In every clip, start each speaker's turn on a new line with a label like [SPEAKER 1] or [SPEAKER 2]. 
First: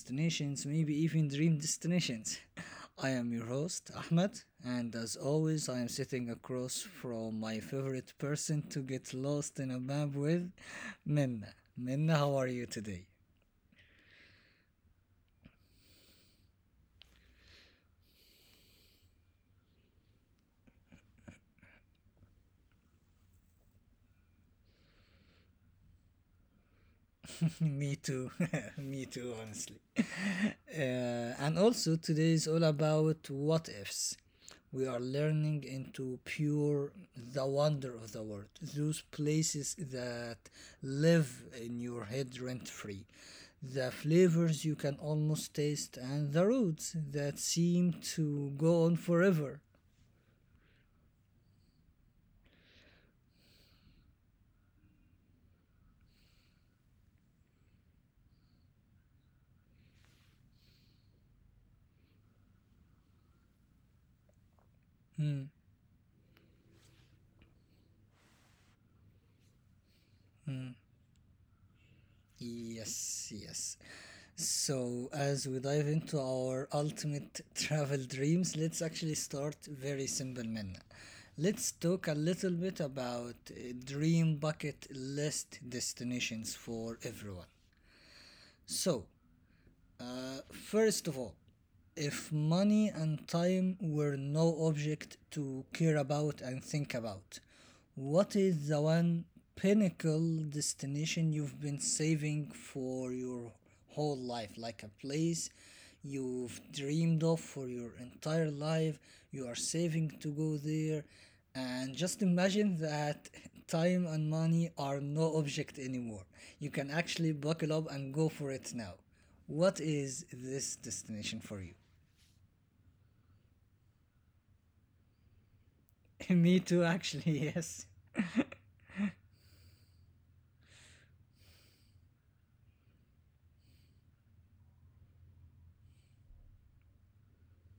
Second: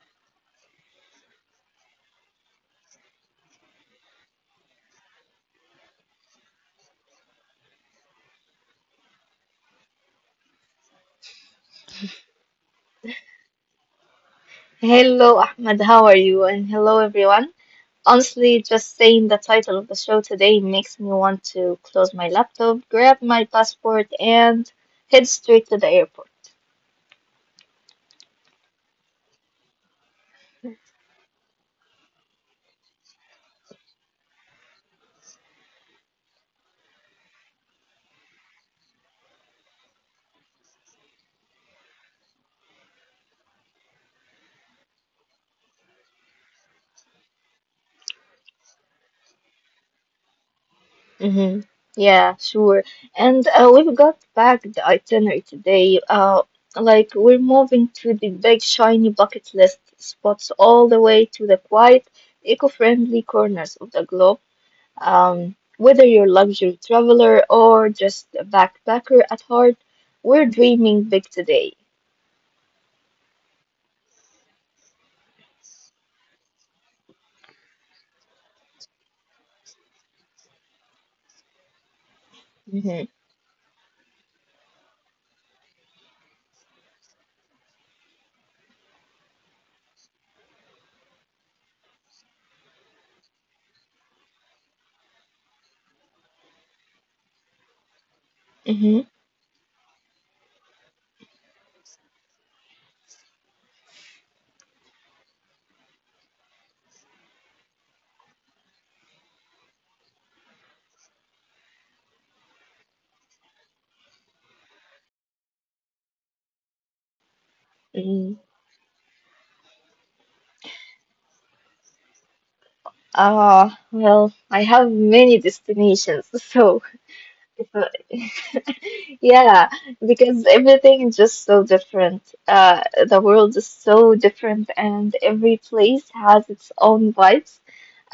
[SPEAKER 1] destinations, maybe even dream destinations. I am your host, Ahmed, and as always, I am sitting across from my favorite person to get lost in a map with, Minna. Minna, how are you today?
[SPEAKER 2] Hello, Ahmed. How are you? And hello, everyone. Honestly, just saying the title of the show today makes me want to close my laptop, grab my passport, and head straight to the airport.
[SPEAKER 1] Me too. Me too, honestly. And also, today is all about what ifs. We are learning into pure the wonder of the world, those places that live in your head rent free, the flavors you can almost taste, and the roads that seem to go on forever.
[SPEAKER 2] Mm-hmm. Yeah, sure. And we've got back the itinerary today. Like we're moving to the big shiny bucket list spots all the way to the quiet, eco-friendly corners of the globe. Um,
[SPEAKER 1] Hmm.
[SPEAKER 2] whether you're a luxury traveler or just a backpacker at heart, we're dreaming big today.
[SPEAKER 1] Yes, yes. So, as we dive into our ultimate travel dreams, let's actually start very simple, Minna. Let's talk a little bit
[SPEAKER 2] Mm-hmm,
[SPEAKER 1] about dream bucket list destinations for everyone. So, first of all, if money and time were no object to care about and think about, what is
[SPEAKER 2] mm-hmm,
[SPEAKER 1] the one pinnacle destination you've been saving for your whole life? Like a place you've dreamed of for your entire life, you are saving to go there, and just imagine that time and money are no object anymore. You can actually buckle up
[SPEAKER 2] mm-hmm.
[SPEAKER 1] and go for it now. What is this destination for you?
[SPEAKER 2] Well, I have many destinations, so
[SPEAKER 1] Me too, actually, yes.
[SPEAKER 2] yeah, because everything is just so different. The world is so different, and every place has its own vibes.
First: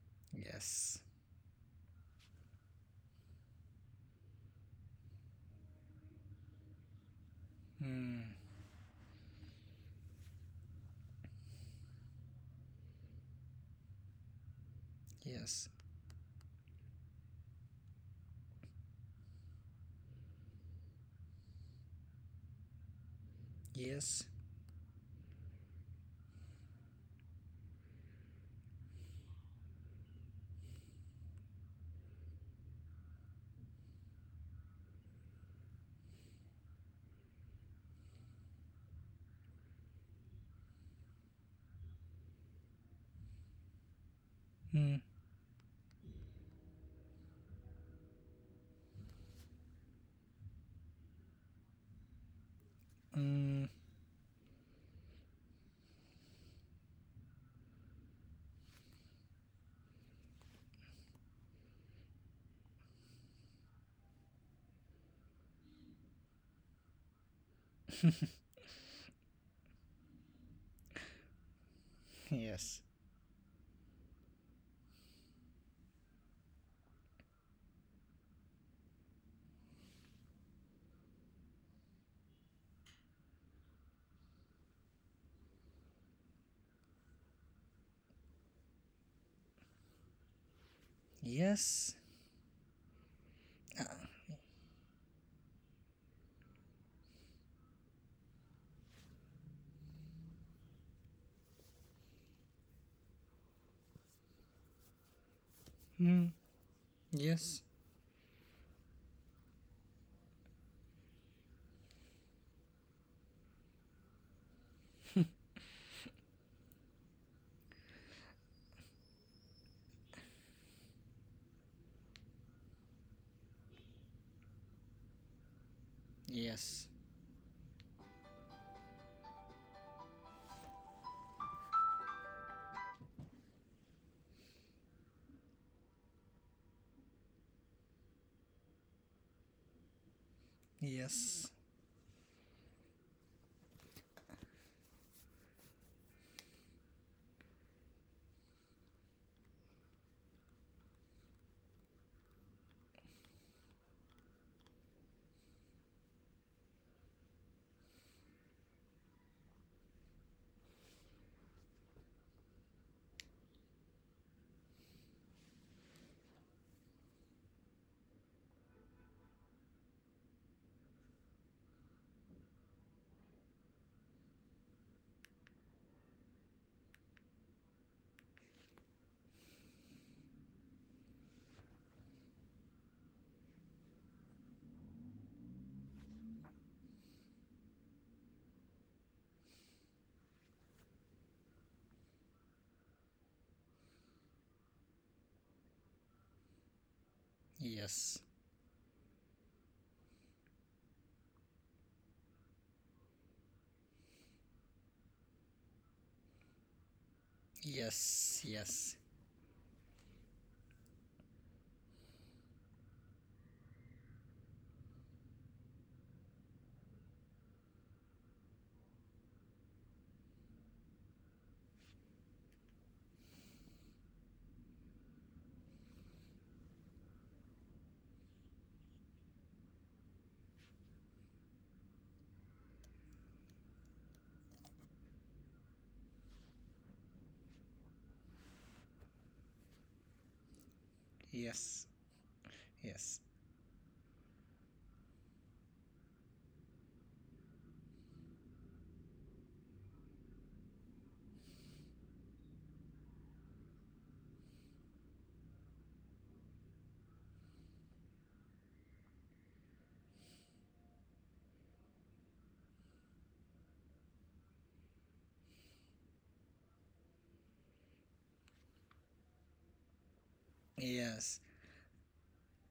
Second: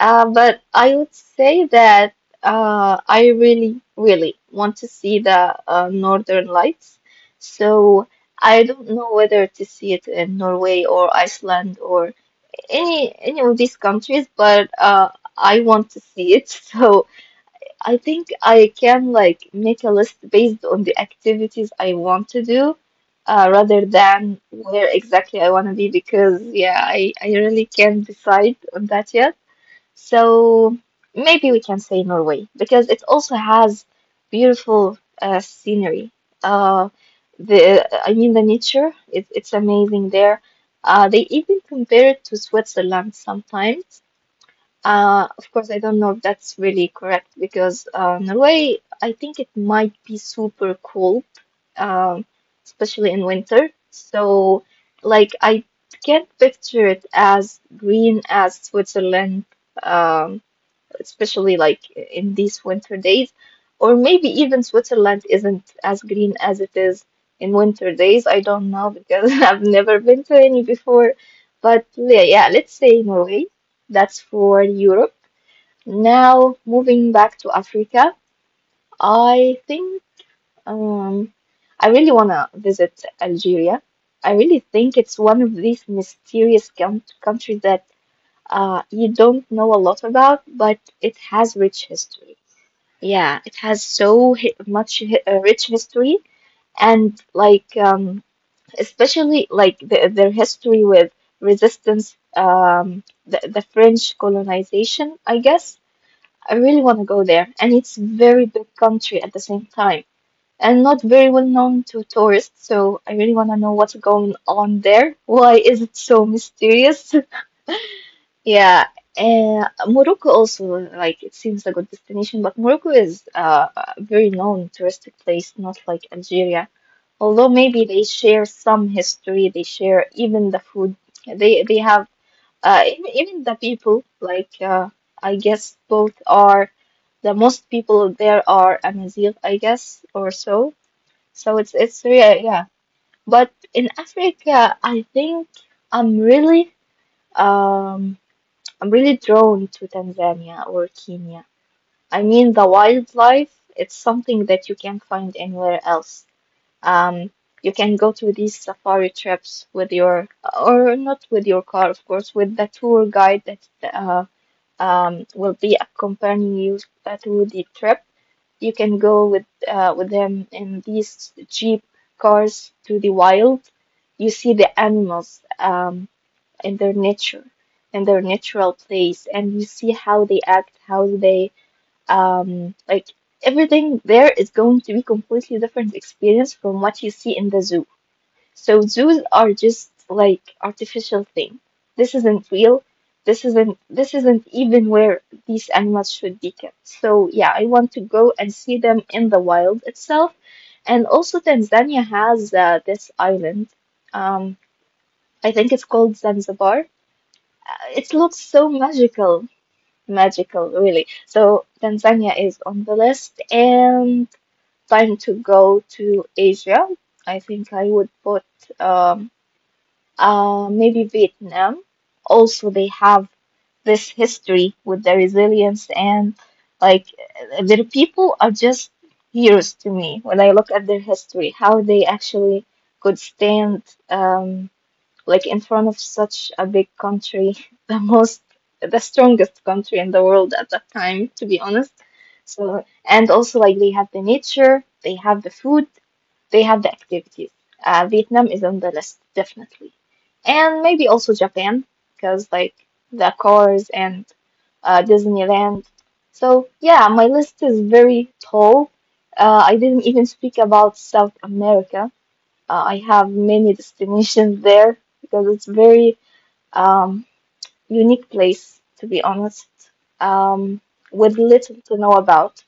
[SPEAKER 2] But I
[SPEAKER 1] Yes.
[SPEAKER 2] would say that I really, really want to see the Northern Lights. So
[SPEAKER 1] Hmm.
[SPEAKER 2] I don't know whether to see it in Norway or Iceland or any of these countries, but I
[SPEAKER 1] Yes.
[SPEAKER 2] want to see it. So I think I can like make a list based on the activities I want to do, rather
[SPEAKER 1] Yes.
[SPEAKER 2] than where exactly I want to be because yeah, I really can't decide on that yet. So maybe we can say Norway because it also has beautiful scenery. Uh, the I mean the nature, it's amazing there. They even compare it to Switzerland sometimes.
[SPEAKER 1] Hmm.
[SPEAKER 2] Of course, I don't know if that's really correct because Norway, I think it might be super cold, um, especially in winter.
[SPEAKER 1] Hmm.
[SPEAKER 2] So, like, I can't picture it as green as Switzerland. Um, especially like in these winter days. Or maybe even Switzerland isn't as green as it is in winter days. I don't know because I've never been to any before. But yeah,
[SPEAKER 1] Yes.
[SPEAKER 2] let's say Norway. That's for Europe. Now, moving back to Africa, I think um, I really want to visit Algeria. I really think it's one of these mysterious countries that you don't know a lot about, but it has rich
[SPEAKER 1] Yes.
[SPEAKER 2] history. Yeah, it has so hi much hi rich history and like especially like their history with resistance, the French colonization, I guess.
[SPEAKER 1] Hmm.
[SPEAKER 2] I really want to go there,
[SPEAKER 1] Yes.
[SPEAKER 2] and it's very big country at the same time, and not very well known to tourists. So I really want to know what's going on there. Why is it so mysterious? Yeah, Morocco also like it seems like a good destination, but Morocco is a very known touristic place, not like Algeria.
[SPEAKER 1] Yes.
[SPEAKER 2] Although maybe they share some history, they share even the food. They have even the people. Like I guess both are the most people there are Amazigh, I guess, or so.
[SPEAKER 1] Yes.
[SPEAKER 2] So it's really yeah. But in Africa, I think I'm really um. I'm really drawn to Tanzania or Kenya. I mean, the wildlife, it's something that you can't find anywhere else. Um, you can go to these safari trips with your, or not with your car, of course, with the tour guide that will be accompanying you through the trip. You can go with them in these jeep cars to the wild. You see the animals. In their nature in their natural place, and you see how they act, how they um like everything there is going to be completely different experience from what you see in the zoo. So zoos are just like artificial thing. This isn't real. This isn't even where these animals should be kept. So yeah, I want to
[SPEAKER 1] Yes.
[SPEAKER 2] go and see them in the wild itself. And also Tanzania has this island, um, I think it's called Zanzibar. It looks
[SPEAKER 1] Yes.
[SPEAKER 2] so
[SPEAKER 1] Yes.
[SPEAKER 2] magical, magical, really. So Tanzania is on the list, and time to go to Asia. I think I would put um, maybe Vietnam. Also, they have this history with their resilience, and like their people are just heroes to me when I look at their history, how they actually could stand. Um, like in front of such a big country, the most, the strongest country in the world at that time, to be
[SPEAKER 1] Yes.
[SPEAKER 2] honest. So,
[SPEAKER 1] Yes.
[SPEAKER 2] and also like they have the nature, they have the food, they have the activities. Vietnam is on the list, definitely. And maybe also Japan, because like the cars and Disneyland. So, yeah, my list is very tall. I didn't even speak about South America. I have many destinations there because it's very um, unique place to be honest, um,
[SPEAKER 1] Yes.
[SPEAKER 2] with little to know about.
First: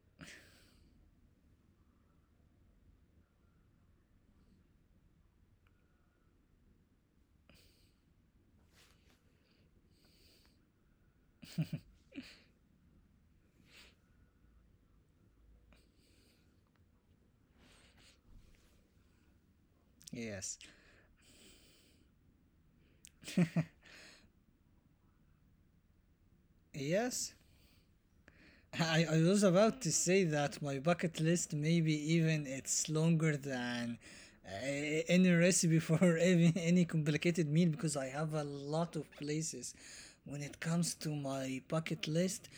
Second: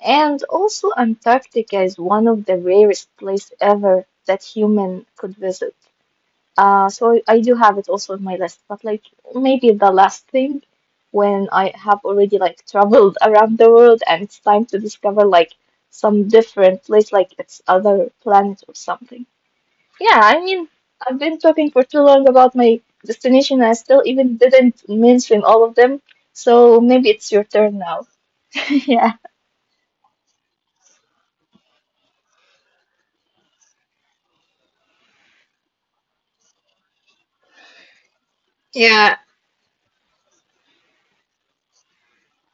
[SPEAKER 2] And also Antarctica is one of the rarest place ever that human could visit. So I do have it also on my list, but like maybe the last thing when I have already like traveled around the world and it's time to discover like some different place, like it's other planet or something. Yeah, I
[SPEAKER 1] Yes.
[SPEAKER 2] mean, I've been talking for too long about my destination. I still even didn't mention all of them. So maybe it's
[SPEAKER 1] Yes.
[SPEAKER 2] your turn now.
[SPEAKER 1] I,
[SPEAKER 2] Yeah.
[SPEAKER 1] I was about to say that my bucket list maybe even it's longer than any recipe for even any complicated meal, because I have a lot of
[SPEAKER 2] Yeah.
[SPEAKER 1] places when it comes to my bucket list.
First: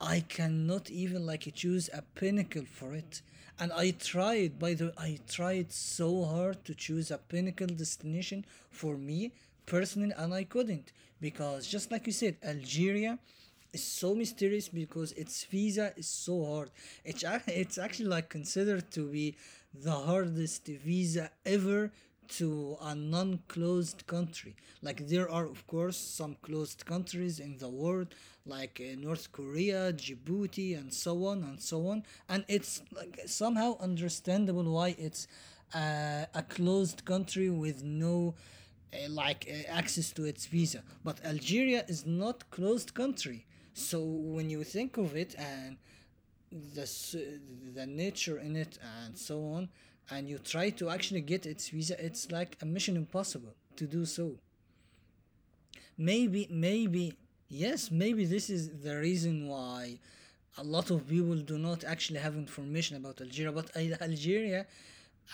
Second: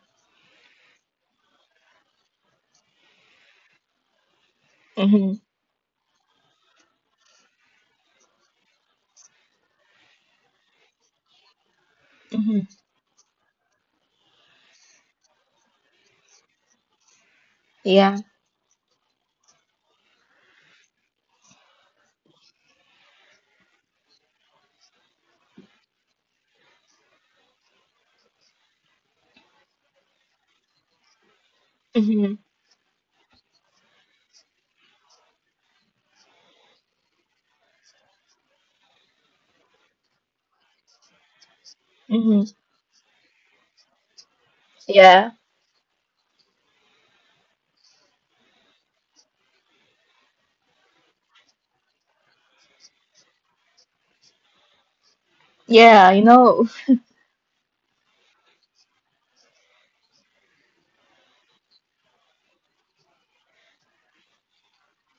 [SPEAKER 1] I cannot even like choose a pinnacle for it, and I tried, by the way. I
[SPEAKER 2] Mm-hmm.
[SPEAKER 1] tried so hard to choose a pinnacle destination for me personally, and I couldn't, because just like you said,
[SPEAKER 2] Mm-hmm.
[SPEAKER 1] Algeria is so mysterious because its visa is so hard. It's actually
[SPEAKER 2] Yeah.
[SPEAKER 1] like considered to be the hardest visa ever to a non-closed country. Like there are of course some closed countries in the world, like North Korea, Djibouti, and so on and so on.
[SPEAKER 2] Mm-hmm.
[SPEAKER 1] And it's like somehow understandable why it's a closed country with no like access to its visa. But Algeria is
[SPEAKER 2] Mm-hmm.
[SPEAKER 1] not closed country, so when you think of it,
[SPEAKER 2] Yeah.
[SPEAKER 1] and the s- the nature in it, and so on, and you try to actually get its visa, it's like a mission impossible to do so.
[SPEAKER 2] Yeah,
[SPEAKER 1] maybe maybe yes, maybe this is the reason why a lot of people do not actually have information about Algeria. But Algeria,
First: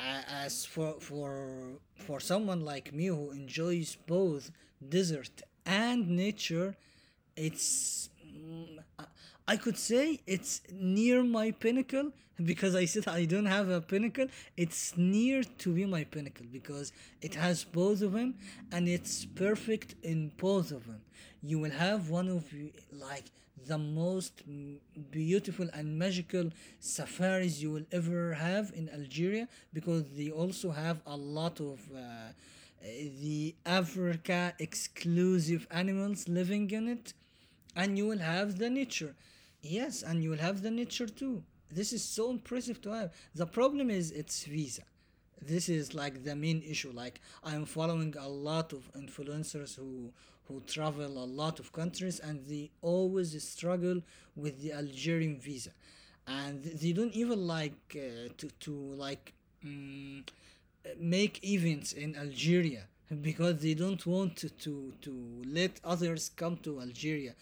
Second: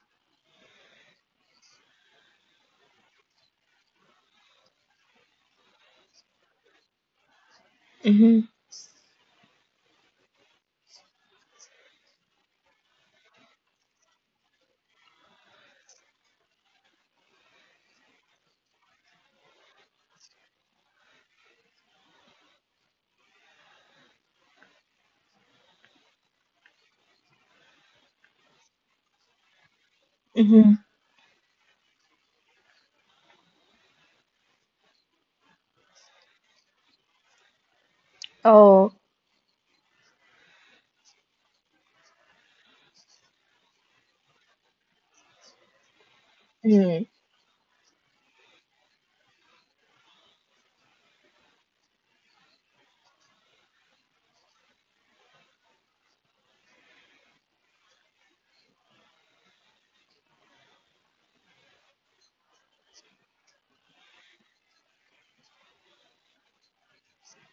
[SPEAKER 1] as for someone like me who enjoys both desert and nature, it's
[SPEAKER 2] Mm-hmm.
[SPEAKER 1] I could say it's near my pinnacle, because I said I don't have a pinnacle. It's near to be my pinnacle because it has both of them, and it's perfect in both of them. You will have one of like the most beautiful and magical safaris you will ever have in Algeria, because they
[SPEAKER 2] Mm-hmm.
[SPEAKER 1] also have a lot of uh, the Africa exclusive animals living in it, and you will have the
[SPEAKER 2] Oh.
[SPEAKER 1] nature. Yes, and you will have the nature too. This is so impressive to have. The problem is its visa. This is like the main issue.
[SPEAKER 2] Mm.
[SPEAKER 1] Like I'm following a lot of influencers who travel a lot of countries, and they always struggle with the Algerian visa, and they don't even like to like mm, make events in Algeria because they don't want to let others come to Algeria.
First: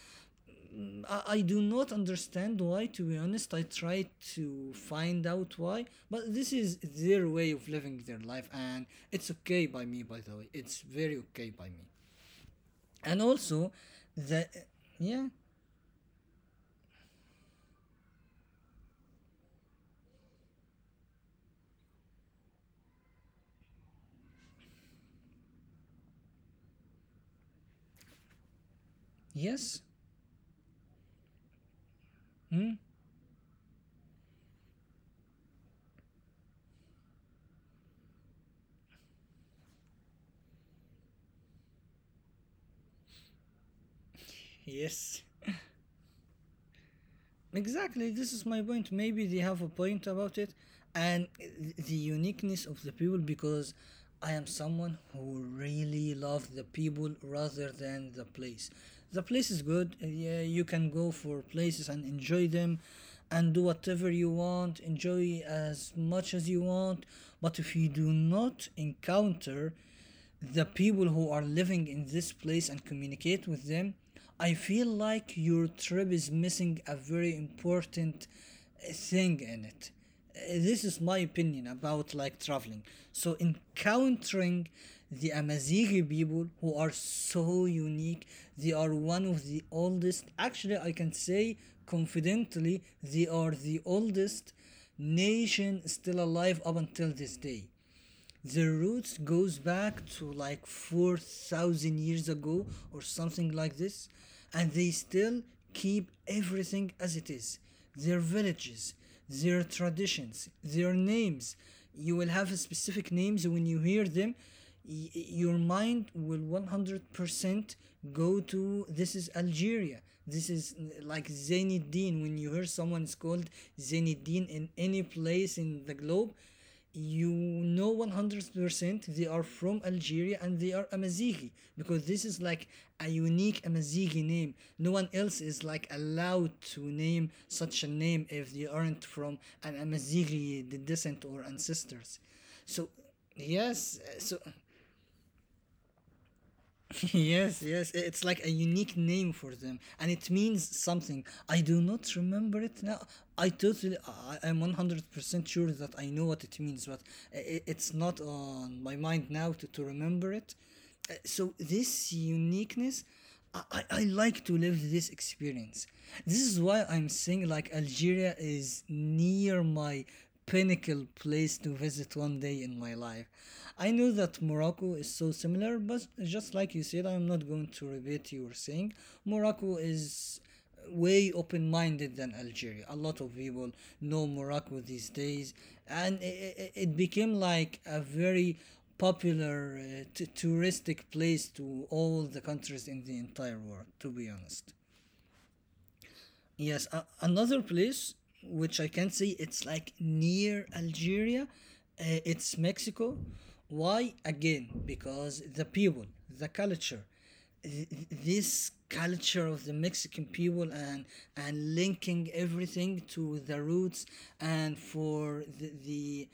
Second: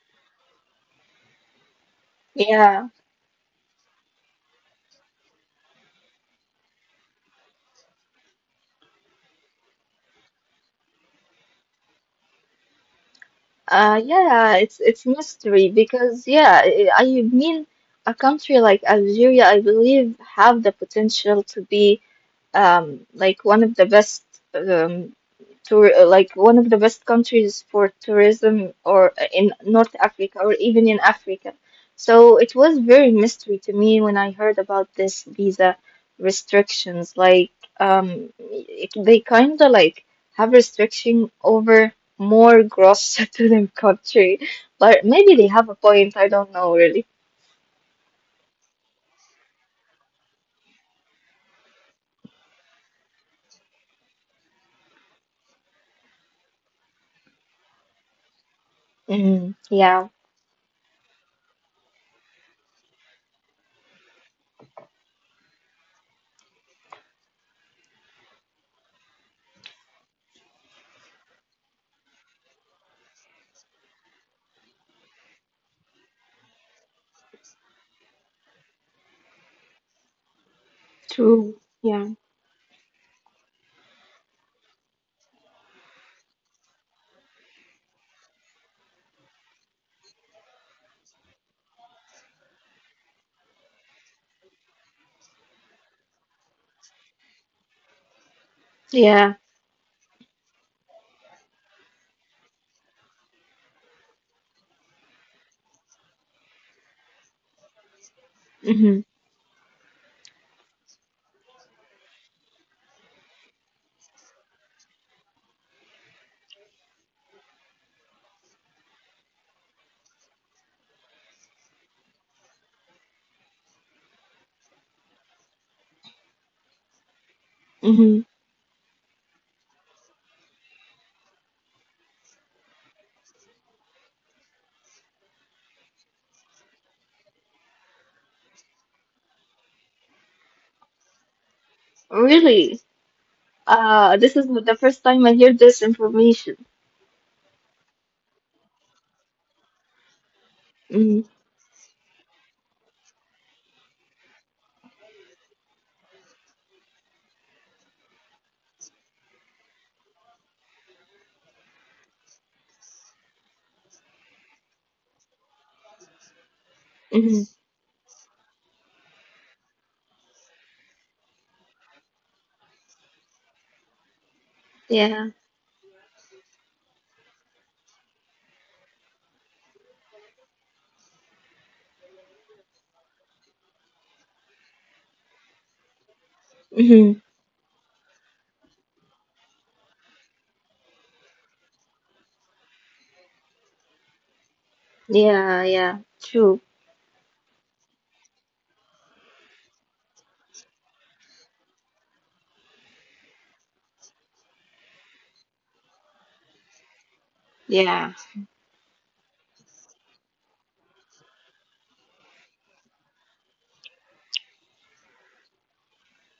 [SPEAKER 1] I do not understand
[SPEAKER 2] Yeah.
[SPEAKER 1] why. To be honest, I try to find out why, but this is their way of living their life, and it's okay by me. By the way, it's very okay by me. And also, the
[SPEAKER 2] Yeah, it's
[SPEAKER 1] yeah,
[SPEAKER 2] mystery because yeah, I mean a country like Algeria I believe have the potential to be like one of the best um, tour like one of the best countries for tourism or in
[SPEAKER 1] yes.
[SPEAKER 2] North Africa or even in Africa. So it
[SPEAKER 1] Hmm.
[SPEAKER 2] was very mystery to me when I heard about this visa restrictions. Like they kind of like have restriction over more gross to their country, but
[SPEAKER 1] Yes.
[SPEAKER 2] maybe they have a point. I don't know really.
[SPEAKER 1] Exactly, this is my point. Maybe they have a point about it, and the uniqueness of the people, because I am someone who really loves the people rather than the place. The place
[SPEAKER 2] Mm,
[SPEAKER 1] is good,
[SPEAKER 2] yeah.
[SPEAKER 1] yeah, you can go for places and enjoy them and do whatever you want, enjoy as much as you want. But if you do not encounter the people who are living in this place and communicate with them, I feel like your trip is missing a very important thing in it. This is my
[SPEAKER 2] True.
[SPEAKER 1] opinion about
[SPEAKER 2] Yeah.
[SPEAKER 1] like traveling. So encountering the Amazigh people who are so unique, they are one of the oldest. Actually, I can say confidently, they are the oldest nation still alive up until this day. The roots
[SPEAKER 2] Yeah.
[SPEAKER 1] goes back to like 4,000 years ago or something like this, and they still keep everything as it is. Their villages,
[SPEAKER 2] Mm-hmm.
[SPEAKER 1] their traditions, their names. You will have specific names when you hear them. Your mind will 100% go to this is Algeria. This is like Zainuddin. When you hear someone is called Zainuddin in any place in the globe, you know
[SPEAKER 2] Mm-hmm.
[SPEAKER 1] 100% they are from Algeria and they are Amazighi, because this is like a unique Amazighi name. No one else is like allowed to name such a name if they aren't from an Amazighi descent or ancestors.
[SPEAKER 2] Really.
[SPEAKER 1] So yes,
[SPEAKER 2] This
[SPEAKER 1] so
[SPEAKER 2] is the first time I hear this information.
[SPEAKER 1] yes, yes. It's like a unique name for them, and it means
[SPEAKER 2] Mm-hmm.
[SPEAKER 1] something. I do not remember it now. I totally, I'm 100% sure that I know what it means, but it's not on my mind now to remember it. So this uniqueness, I like to live this experience. This is why I'm
[SPEAKER 2] Mm-hmm.
[SPEAKER 1] saying like Algeria is near my pinnacle place to visit one day in my life. I know that
[SPEAKER 2] Yeah.
[SPEAKER 1] Morocco is so similar, but just like you said, I'm not going to repeat your saying. Morocco is way open-minded than Algeria. A lot of people know Morocco these days, and
[SPEAKER 2] Mm-hmm.
[SPEAKER 1] it became like a very popular touristic place to all the countries in the entire world. To be honest.
[SPEAKER 2] Yeah, yeah. True.
[SPEAKER 1] Yes, another place which I can say it's like near Algeria, it's Mexico. Why again? Because the people, the culture,
[SPEAKER 2] Yeah.
[SPEAKER 1] this culture of the Mexican people, and linking everything to the roots, and for the, the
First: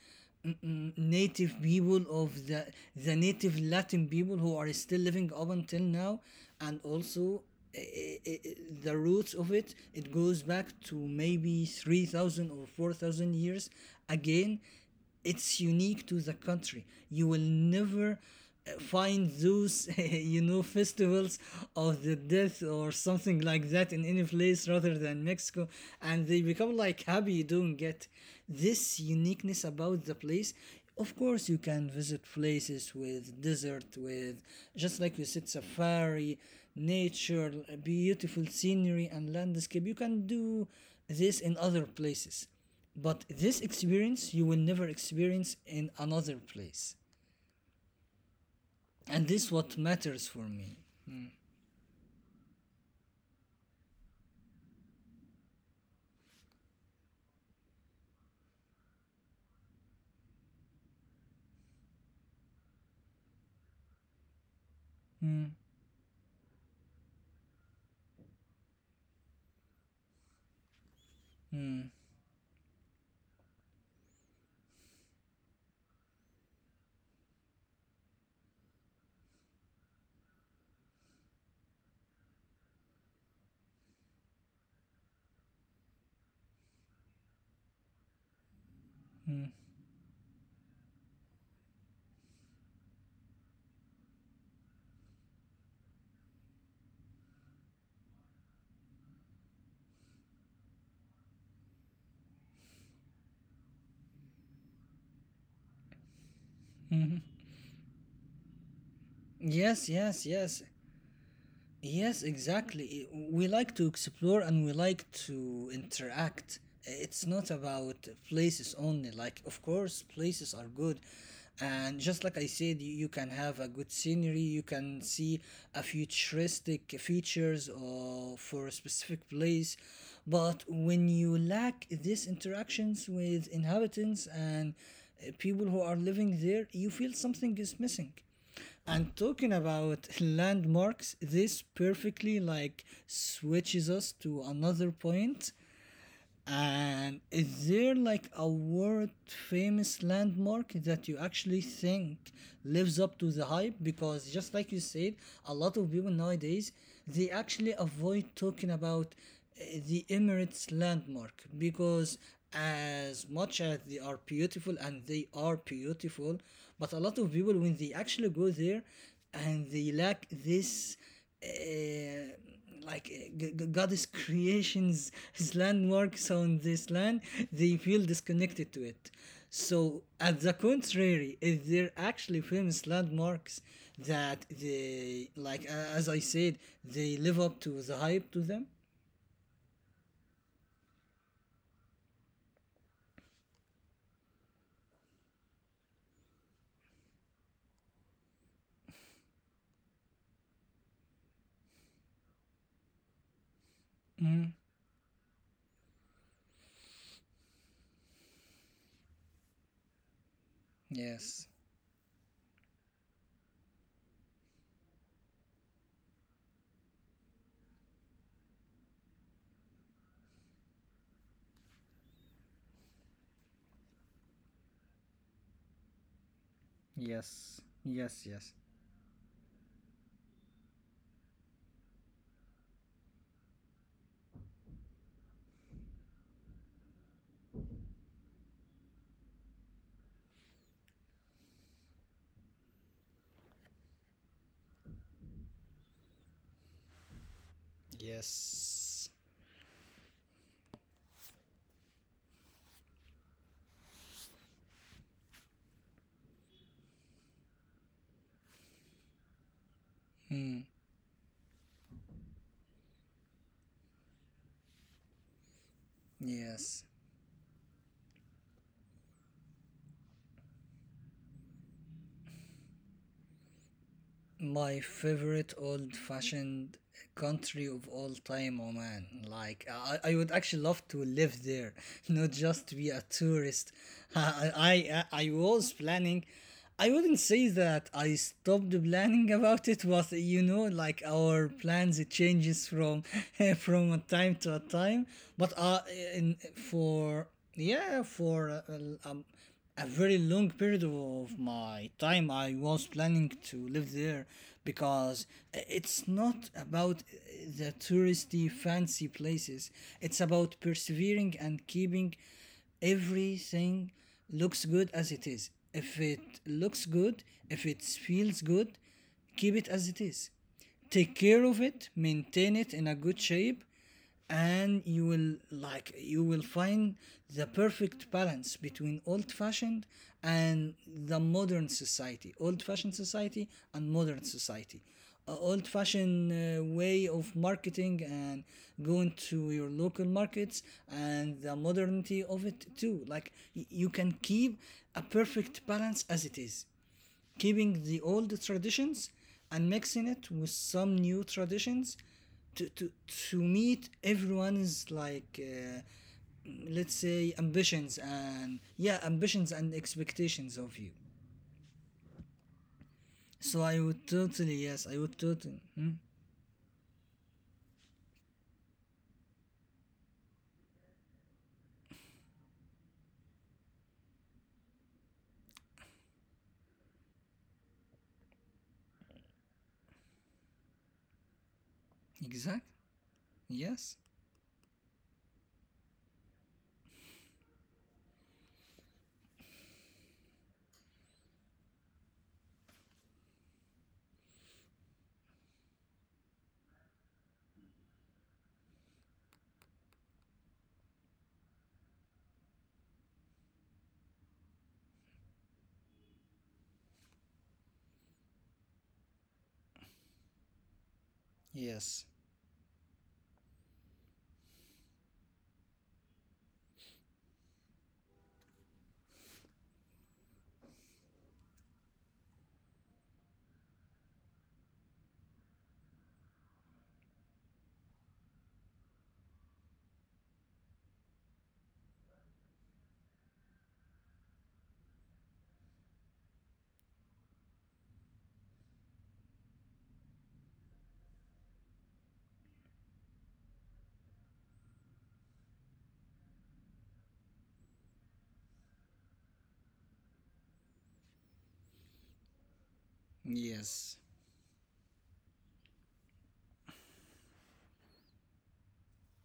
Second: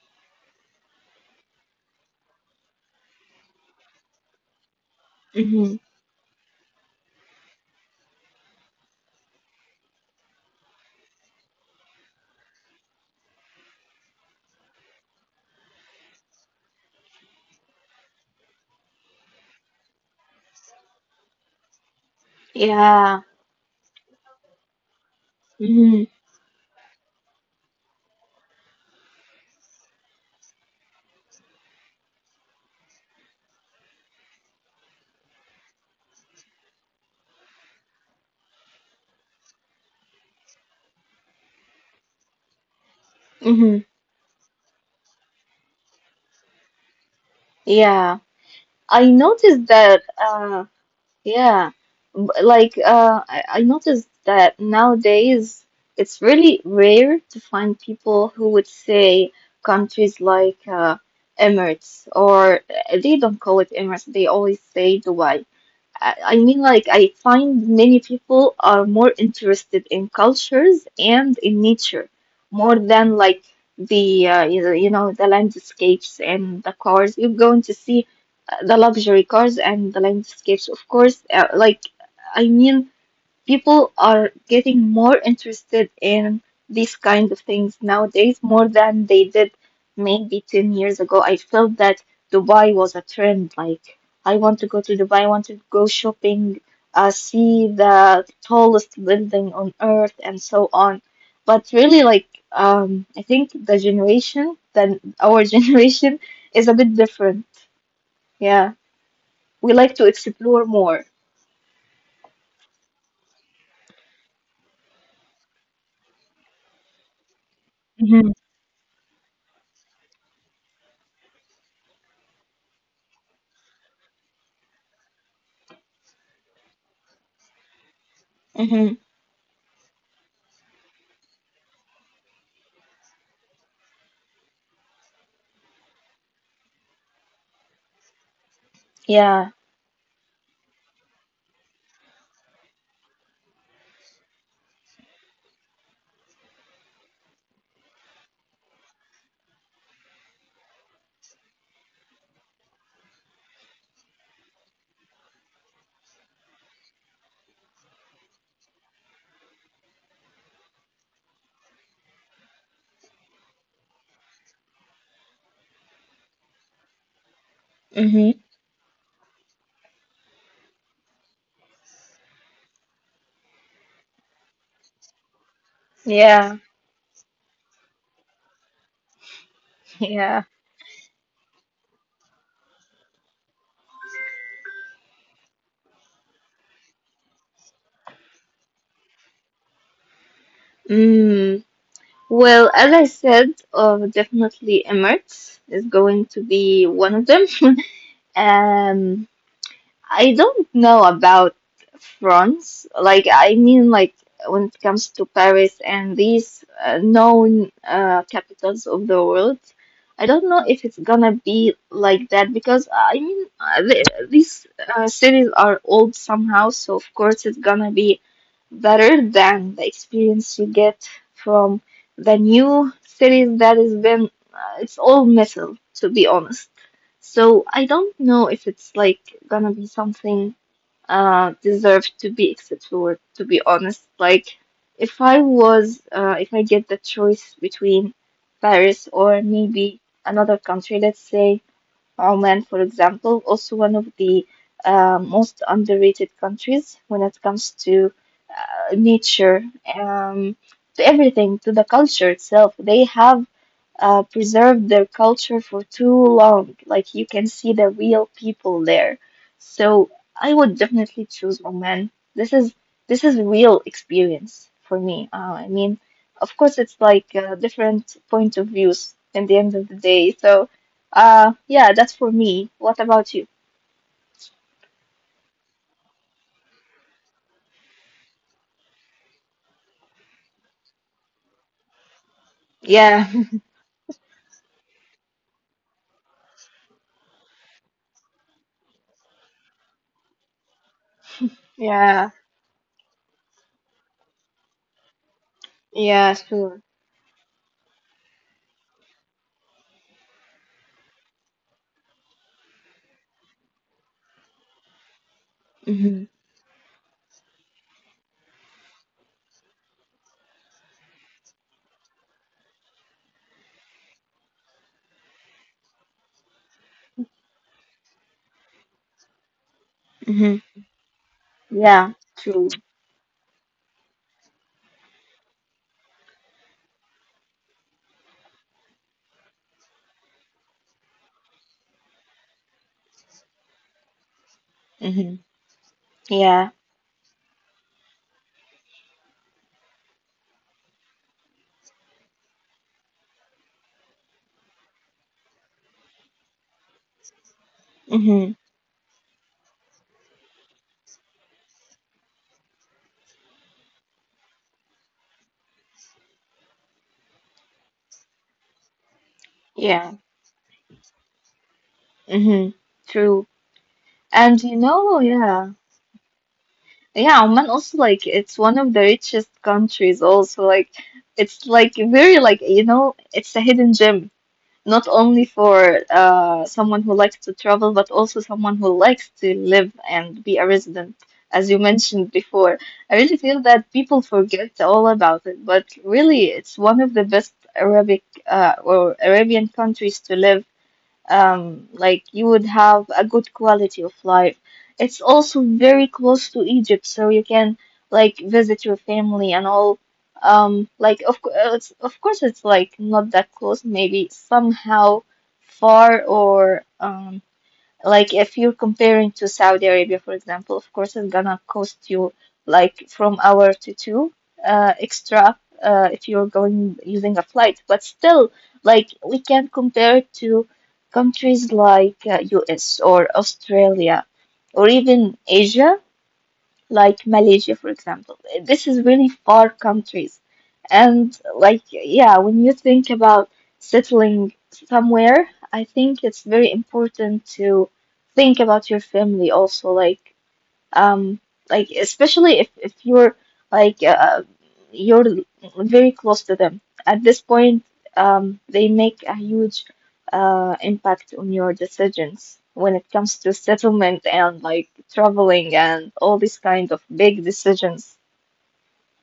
[SPEAKER 1] mm, native people of the native Latin people who are still living up
[SPEAKER 2] Mm-hmm.
[SPEAKER 1] until now. And also eh, eh, eh, eh, the roots of it. It goes back to maybe 3,000 or 4,000 years. Again, it's unique to the country. You will never find those festivals of the death or
[SPEAKER 2] Yeah.
[SPEAKER 1] something like that in any place rather than Mexico.
[SPEAKER 2] Mm-hmm.
[SPEAKER 1] And they become like happy. You don't get this uniqueness about the place. Of course you can visit places with desert, with just like you said safari, nature, beautiful scenery and landscape. You can do this in other places, but this
[SPEAKER 2] Mm-hmm.
[SPEAKER 1] experience you will never experience in another place.
[SPEAKER 2] Yeah. I
[SPEAKER 1] And this
[SPEAKER 2] noticed
[SPEAKER 1] what
[SPEAKER 2] that,
[SPEAKER 1] matters for me.
[SPEAKER 2] yeah. Like, I noticed that nowadays it's really rare to find people who would say countries like, Emirates, or they don't call it Emirates, they always say Dubai.
[SPEAKER 1] Mm,
[SPEAKER 2] I mean, like, I find many people are more interested in cultures and in
[SPEAKER 1] mm,
[SPEAKER 2] nature more than like the the landscapes and the cars. You're going to see the luxury cars and the landscapes, of course. Like, I mean people are getting more interested in these kind of things nowadays more than they
[SPEAKER 1] mm.
[SPEAKER 2] did maybe 10 years ago. I felt that Dubai was a trend. Like, I want to go to Dubai, I want to go shopping, see the tallest building on earth, and so on. But really, like, I think the generation, then our generation, is a bit
[SPEAKER 1] Mhm.
[SPEAKER 2] different. Yeah, we
[SPEAKER 1] Yes,
[SPEAKER 2] like to
[SPEAKER 1] yes, yes.
[SPEAKER 2] explore more.
[SPEAKER 1] Yes, exactly. We like to explore and we like to interact. It's not about
[SPEAKER 2] Mhm.
[SPEAKER 1] places only. Like, of course, places are good. And just like I said, you can have a good scenery, you can see a futuristic features or for a
[SPEAKER 2] Mm-hmm.
[SPEAKER 1] specific place. But when you lack these interactions with inhabitants and people who are living there, you feel something is missing. And talking
[SPEAKER 2] Yeah.
[SPEAKER 1] about landmarks, this perfectly like switches us to another point, and is there like a world famous landmark that you actually think lives up to the hype? Because just like you said, a lot of people nowadays, they actually avoid talking about the Emirates landmark, because as much as they are beautiful, and they are beautiful, but a lot of people when they actually go
[SPEAKER 2] Mm.
[SPEAKER 1] there, and they lack this uh, like god creations, his landmarks on
[SPEAKER 2] Yeah.
[SPEAKER 1] this land, they feel disconnected to it. So at the
[SPEAKER 2] Yeah.
[SPEAKER 1] contrary, if they're actually famous landmarks that they like, as I said, they live up to the hype to them.
[SPEAKER 2] Mm. Well, as I said, definitely Emirates is going to be one of them. Um, I don't know about France. Like, I mean,
[SPEAKER 1] Mm.
[SPEAKER 2] like, when it comes to Paris and these known capitals of the world, I don't know if
[SPEAKER 1] Yes.
[SPEAKER 2] it's gonna be like that because, I mean, these cities are old somehow, so of course it's gonna be better than the experience you get from the new cities that has been, it's all metal, to be honest.
[SPEAKER 1] Yes.
[SPEAKER 2] So I
[SPEAKER 1] Yes, yes.
[SPEAKER 2] don't know if it's like gonna be something deserved to be explored, to be honest. Like if I was if I get the choice between Paris or maybe another country, let's say Oman, for example, also one of the most underrated countries when it comes to
[SPEAKER 1] Yes.
[SPEAKER 2] nature, um, to everything, to the culture itself. They have preserved their culture for too long. Like you can see the real people there. So
[SPEAKER 1] Mm.
[SPEAKER 2] I would definitely choose Oman. This is real experience for me. I mean, of
[SPEAKER 1] Yes.
[SPEAKER 2] course, it's like different point of views in the end of the day. So, yeah, that's for me. What about you?
[SPEAKER 1] My favorite old fashioned country of all time, Oman. Like, I would actually love to live there, not just to be a
[SPEAKER 2] Yeah,
[SPEAKER 1] tourist. I was planning, I wouldn't say that I stopped planning about it, but you know, like our plans it
[SPEAKER 2] yeah,
[SPEAKER 1] changes from from a time to a time. But
[SPEAKER 2] yeah, sure.
[SPEAKER 1] for, yeah, for a very long period of my time I was planning to live there because
[SPEAKER 2] Hmm.
[SPEAKER 1] it's not about the touristy fancy places. It's about persevering and keeping everything looks good as it is. If it looks good, if it feels good, keep it as it
[SPEAKER 2] Hmm.
[SPEAKER 1] is. Take care of
[SPEAKER 2] Yeah,
[SPEAKER 1] it,
[SPEAKER 2] true.
[SPEAKER 1] maintain it in a good shape, and you will, like, you will find the perfect balance between old fashioned and the modern society, old fashioned society and modern society.
[SPEAKER 2] Hmm.
[SPEAKER 1] Old fashioned
[SPEAKER 2] Yeah.
[SPEAKER 1] way of marketing and going to your local markets, and the modernity of it too. Like you can keep a perfect balance as it is, keeping the
[SPEAKER 2] Hmm.
[SPEAKER 1] old traditions and mixing it with some new traditions to to, to meet everyone's, like, let's say ambitions and yeah ambitions and
[SPEAKER 2] Yeah.
[SPEAKER 1] expectations of you.
[SPEAKER 2] Hmm. True.
[SPEAKER 1] So i would
[SPEAKER 2] And you
[SPEAKER 1] totally
[SPEAKER 2] know,
[SPEAKER 1] yes i would
[SPEAKER 2] yeah,
[SPEAKER 1] totally Hmm?
[SPEAKER 2] yeah, Oman also like it's one of the richest countries also like it's like very like you know, it's a hidden gem not only for someone who likes to travel but also someone who likes to live and be a resident. As you mentioned before,
[SPEAKER 1] Exact.
[SPEAKER 2] I really feel that people
[SPEAKER 1] Yes,
[SPEAKER 2] forget all about it, but really it's one of the best Arabic or Arabian countries to live, like you would have a good quality of life. It's also very close to Egypt, so you can like visit your family and all. Like of course it's like not that close, maybe somehow far or like if you're comparing to Saudi Arabia, for example, of course it's gonna cost
[SPEAKER 1] yes,
[SPEAKER 2] you like from hour to two extra if you're going using a flight. But still, like we can compare it to countries like US or Australia or even Asia like Malaysia, for example. This is really far countries. And like, yeah, when you think about settling somewhere, I think it's very important to think about your family also. Um like, especially if you're like uh, you're very close to them at this point, they make a huge impact on your decisions when it comes to
[SPEAKER 1] yes.
[SPEAKER 2] settlement and like traveling and all these kind of big decisions.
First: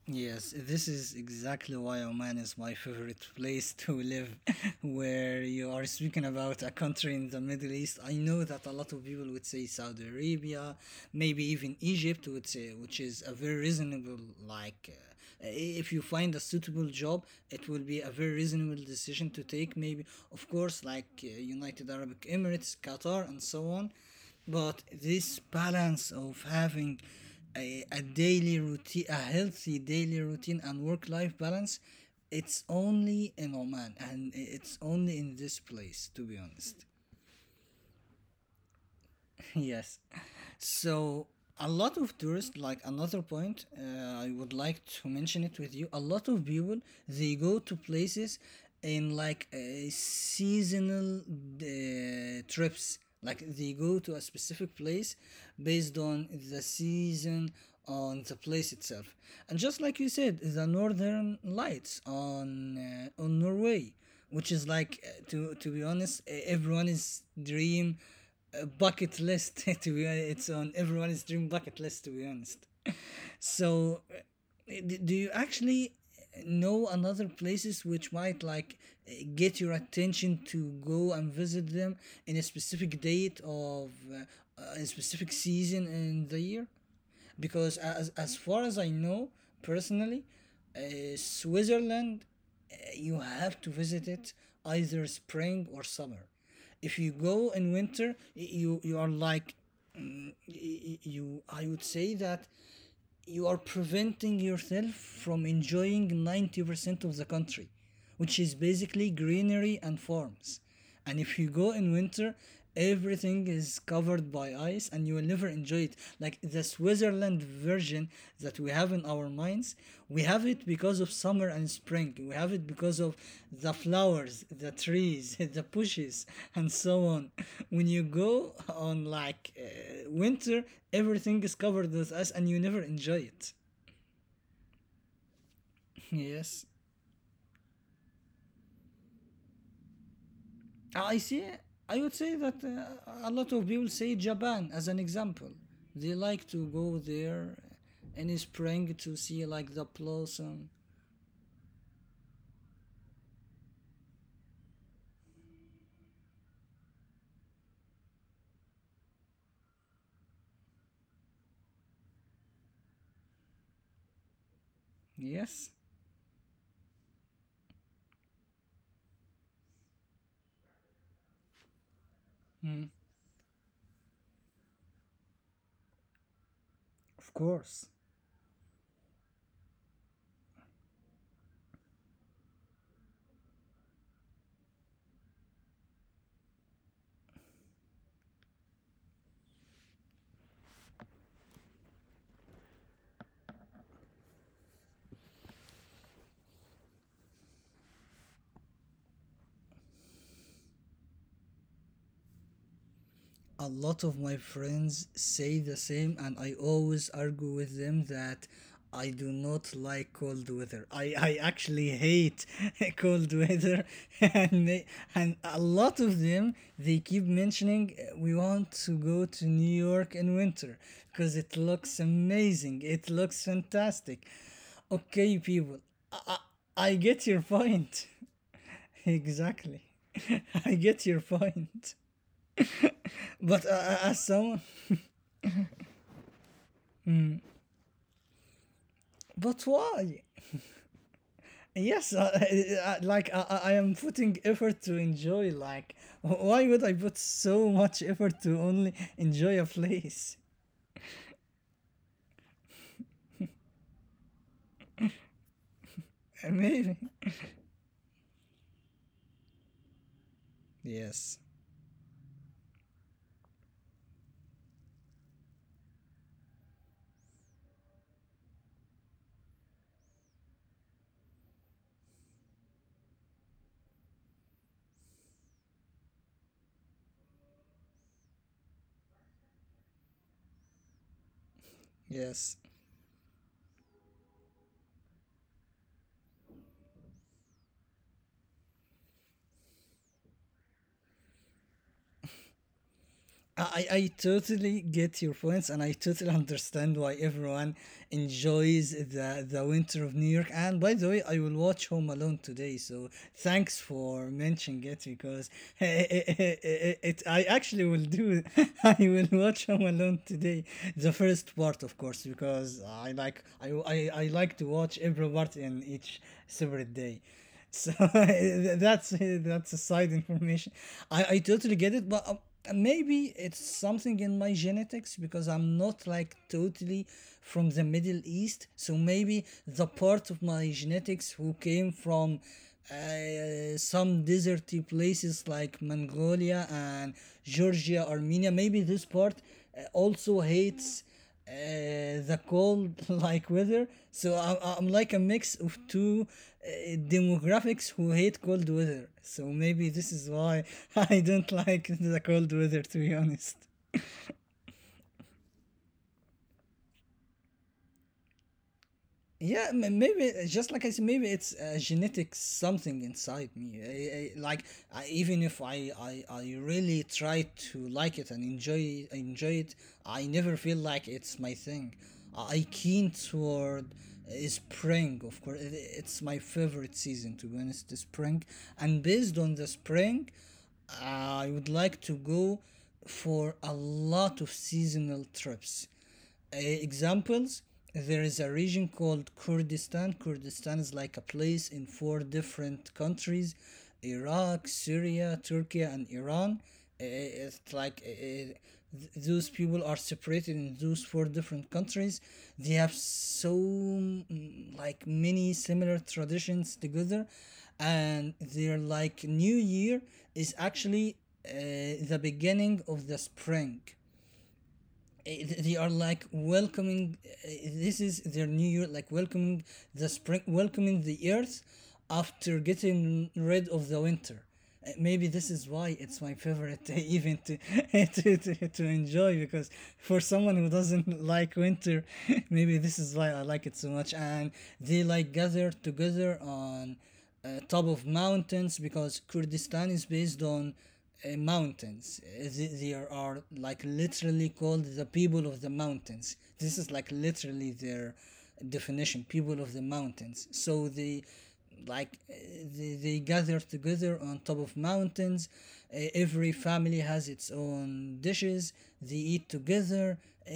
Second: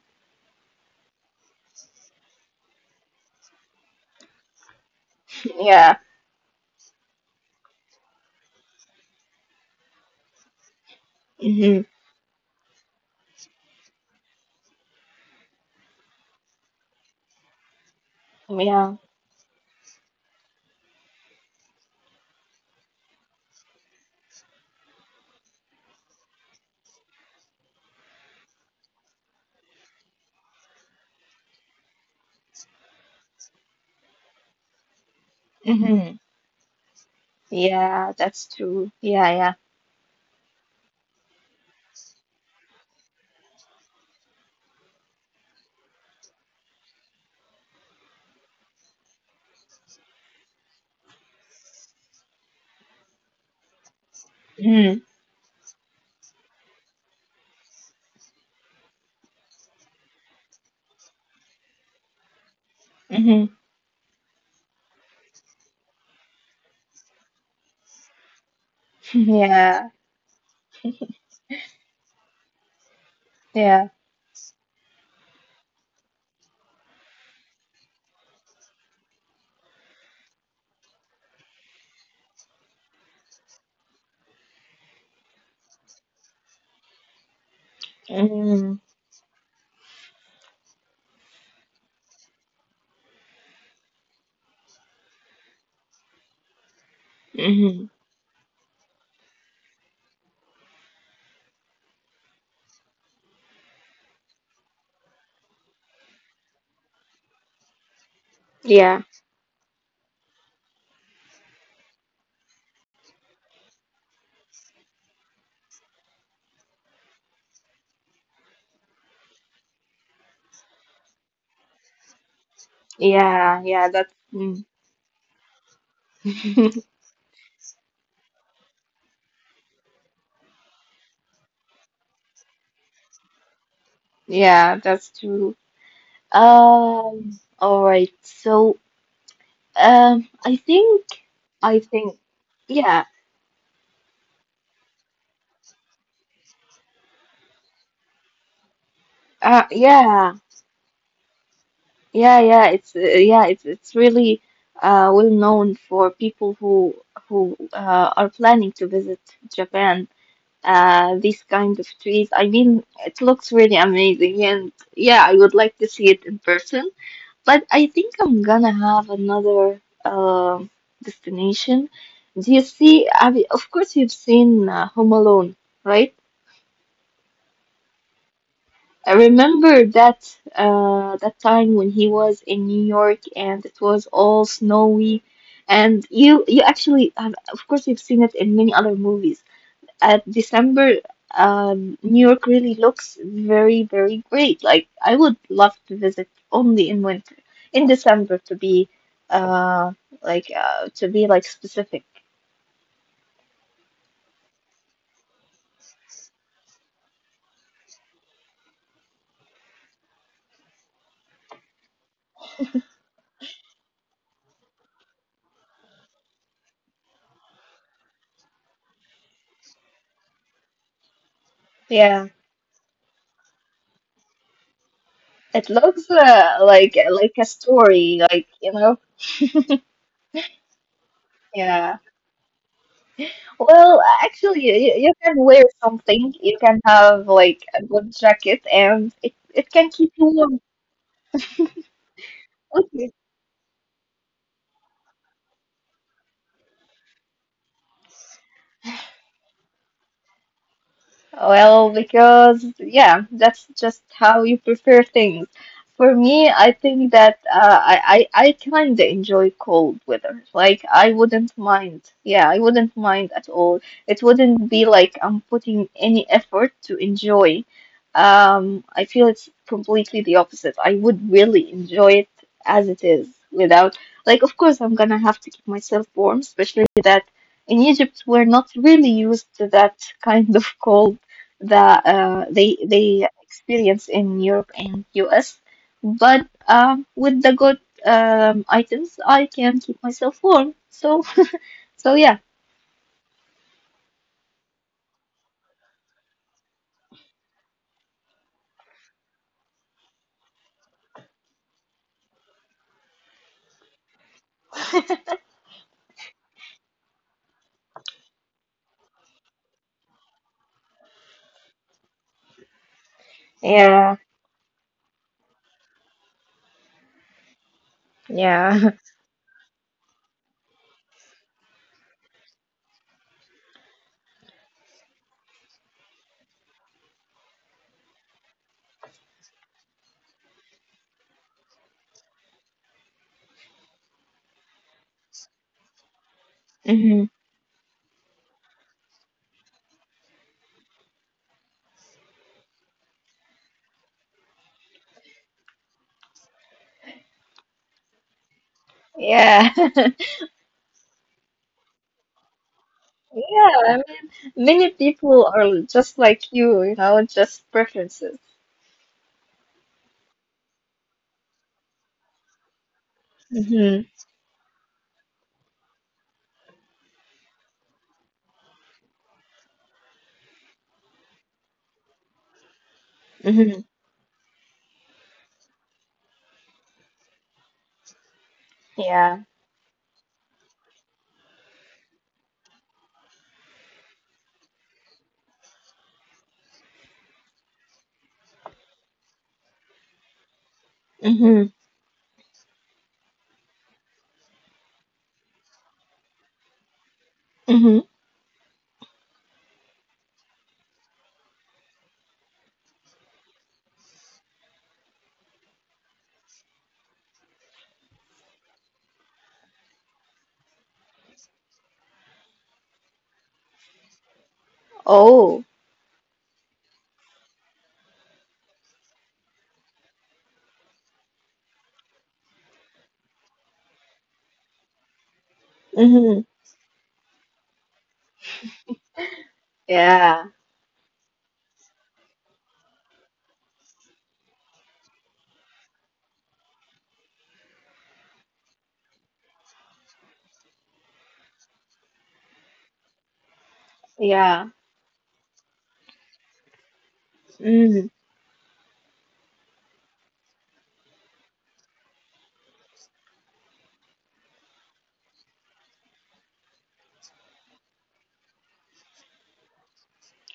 [SPEAKER 1] Yes, this is exactly why Oman is my favorite place to live. Where you are
[SPEAKER 2] Yeah.
[SPEAKER 1] speaking about a country in the Middle East, I know that a lot of people would say Saudi Arabia, maybe even
[SPEAKER 2] Hmm.
[SPEAKER 1] Egypt would say, which is a very reasonable like. If you find a suitable job, it will be a very reasonable
[SPEAKER 2] Yeah.
[SPEAKER 1] decision to take. Maybe, of course, like United Arab Emirates, Qatar, and so on. But this balance of having a daily routine, a healthy daily routine and work life balance, it's only in Oman, and it's only in this place,
[SPEAKER 2] Hmm.
[SPEAKER 1] to be honest.
[SPEAKER 2] Yeah, that's true. Yeah, yeah.
[SPEAKER 1] Yes. So a lot of tourists, like another point, I would like to mention it with you. A lot of people, they go to places in, like, seasonal trips. Like they go to a specific place based on the season, on the place itself, and just like you said, the northern lights on, uh,
[SPEAKER 2] Hmm.
[SPEAKER 1] on
[SPEAKER 2] Hmm.
[SPEAKER 1] Norway, which is like, to be honest, everyone is dream, a bucket list.
[SPEAKER 2] Yeah,
[SPEAKER 1] To be honest, it's on everyone's dream bucket list, to be honest.
[SPEAKER 2] yeah.
[SPEAKER 1] So, do you actually know another places which might, like, get your attention to go and visit them in a specific date of, a specific season in the year? Because as far
[SPEAKER 2] Hmm.
[SPEAKER 1] as I know personally, Switzerland, you have to visit it either spring or summer. If you go in
[SPEAKER 2] Hmm.
[SPEAKER 1] winter, you are like, you. I would say that you are preventing yourself from enjoying 90% of the country, which is
[SPEAKER 2] Yeah,
[SPEAKER 1] basically greenery and farms. And if you go in winter, everything is covered by ice, and you will never enjoy it. Like the Switzerland version, that we have in our minds, we have it because of summer and spring. We have it because of
[SPEAKER 2] yeah,
[SPEAKER 1] the
[SPEAKER 2] yeah, that's
[SPEAKER 1] flowers,
[SPEAKER 2] mm.
[SPEAKER 1] the trees, the bushes, and so on. When you go on like winter, everything is covered with us, and you never enjoy it.
[SPEAKER 2] Yeah, that's true.
[SPEAKER 1] Yes.
[SPEAKER 2] All right. So, um, I think,
[SPEAKER 1] I see.
[SPEAKER 2] I
[SPEAKER 1] I
[SPEAKER 2] think,
[SPEAKER 1] would say that
[SPEAKER 2] yeah,
[SPEAKER 1] a lot of people say Japan as an example. They like to go there in spring to see, like, the
[SPEAKER 2] yeah,
[SPEAKER 1] blossom.
[SPEAKER 2] yeah, yeah. It's really, well known for people who are planning to visit Japan. These kind of trees. I mean, it looks really amazing, and yeah, I would
[SPEAKER 1] Yes,
[SPEAKER 2] like to see it in person. But I think I'm gonna have another destination. Do you see? I mean, of course, you've seen Home Alone, right?
[SPEAKER 1] of course.
[SPEAKER 2] I remember that time when he was in New York and it was all snowy, and you actually, have, of course, you've seen it in many other movies. At December, New York really looks very, very great. Like, I would love to visit only in winter, in December uh, to be like specific.
[SPEAKER 1] A lot of my friends say the same, and I always argue with them that I do not like cold weather. I actually hate cold weather. and they, and a lot of them, they keep mentioning we want to go to New York in winter because it looks
[SPEAKER 2] Yeah,
[SPEAKER 1] amazing, it looks fantastic. Okay,
[SPEAKER 2] it
[SPEAKER 1] people.
[SPEAKER 2] looks
[SPEAKER 1] i, I, I
[SPEAKER 2] like
[SPEAKER 1] get
[SPEAKER 2] like
[SPEAKER 1] your
[SPEAKER 2] a
[SPEAKER 1] point.
[SPEAKER 2] story, like,
[SPEAKER 1] Exactly. I get your point.
[SPEAKER 2] yeah.
[SPEAKER 1] But
[SPEAKER 2] Well,
[SPEAKER 1] as someone.
[SPEAKER 2] actually, you can wear something. You can have like a good jacket, and it,
[SPEAKER 1] But
[SPEAKER 2] it can keep
[SPEAKER 1] why?
[SPEAKER 2] you warm.
[SPEAKER 1] Yes,
[SPEAKER 2] Okay.
[SPEAKER 1] like I, like, I am putting effort to enjoy. Like, why would I put so much effort to only enjoy a place?
[SPEAKER 2] Well, because yeah, that's just how you prepare things. For me, I
[SPEAKER 1] Maybe.
[SPEAKER 2] think that I kind of enjoy cold weather. Like I
[SPEAKER 1] Yes,
[SPEAKER 2] wouldn't mind. Yeah, I wouldn't mind at all. It wouldn't be like I'm putting any effort to enjoy. I feel it's completely the opposite. I would really enjoy it as it is without like of course I'm gonna have to keep myself warm, especially that in Egypt we're not really used to that kind of cold that
[SPEAKER 1] yes.
[SPEAKER 2] they experience in Europe and US. But with the good items, I can keep myself warm. So yeah.
[SPEAKER 1] I totally get your points, and I totally understand why everyone enjoys the winter of New York. And by the way, I will watch Home Alone today, so thanks for mentioning it because I actually will do. I will watch Home Alone today, the first part, of course, because I like to
[SPEAKER 2] Yeah,
[SPEAKER 1] watch every part in each separate day. So that's
[SPEAKER 2] yeah.
[SPEAKER 1] that's a side information. I totally get it, but maybe it's something in my genetics because I'm not, like, totally from the Middle East. So maybe the part of my genetics who came from some deserty places like Mongolia and
[SPEAKER 2] Hmm.
[SPEAKER 1] Georgia, Armenia. Maybe this part also hates the cold like weather. So I'm like a mix of two uh, demographics who hate cold weather. So maybe
[SPEAKER 2] Yeah.
[SPEAKER 1] this is why I don't like the cold weather, to be honest.
[SPEAKER 2] Yeah, I mean, many people are just like you, just preferences.
[SPEAKER 1] Yeah, maybe just like I said, maybe it's a genetic something inside me. I,
[SPEAKER 2] Hmm.
[SPEAKER 1] I, like I, even if I really try to like it and enjoy it, I never feel like it's my thing. I keen toward
[SPEAKER 2] Mm-hmm.
[SPEAKER 1] spring, of course. It's my favorite season, to be honest, the spring. And based on
[SPEAKER 2] Yeah.
[SPEAKER 1] the spring, I would like to go for a lot of seasonal trips. Examples: there is a region called Kurdistan. Kurdistan is like a place
[SPEAKER 2] Mm-hmm.
[SPEAKER 1] in four different countries: Iraq, Syria, Turkey, and Iran. It's like,
[SPEAKER 2] Mm-hmm.
[SPEAKER 1] those people are separated in those four different countries. They have so, mm, like, many similar traditions together. And their, like, new year is actually the beginning of the spring.
[SPEAKER 2] Oh.
[SPEAKER 1] They are like welcoming. This is their new year, like welcoming the spring, welcoming the earth after getting rid of the winter. Maybe this is why it's my
[SPEAKER 2] Mm-hmm.
[SPEAKER 1] favorite event to enjoy, because for
[SPEAKER 2] Yeah.
[SPEAKER 1] someone who doesn't like winter, maybe this is why I like it so much. And they, like, gather together on, top of mountains, because Kurdistan is based on mountains. There are, like, literally
[SPEAKER 2] Yeah.
[SPEAKER 1] called the people of the mountains. This is, like, literally
[SPEAKER 2] Mm-hmm.
[SPEAKER 1] their definition, people of the mountains. So they, like, they gather together on top of mountains. Every family has its own dishes. They eat together. uh,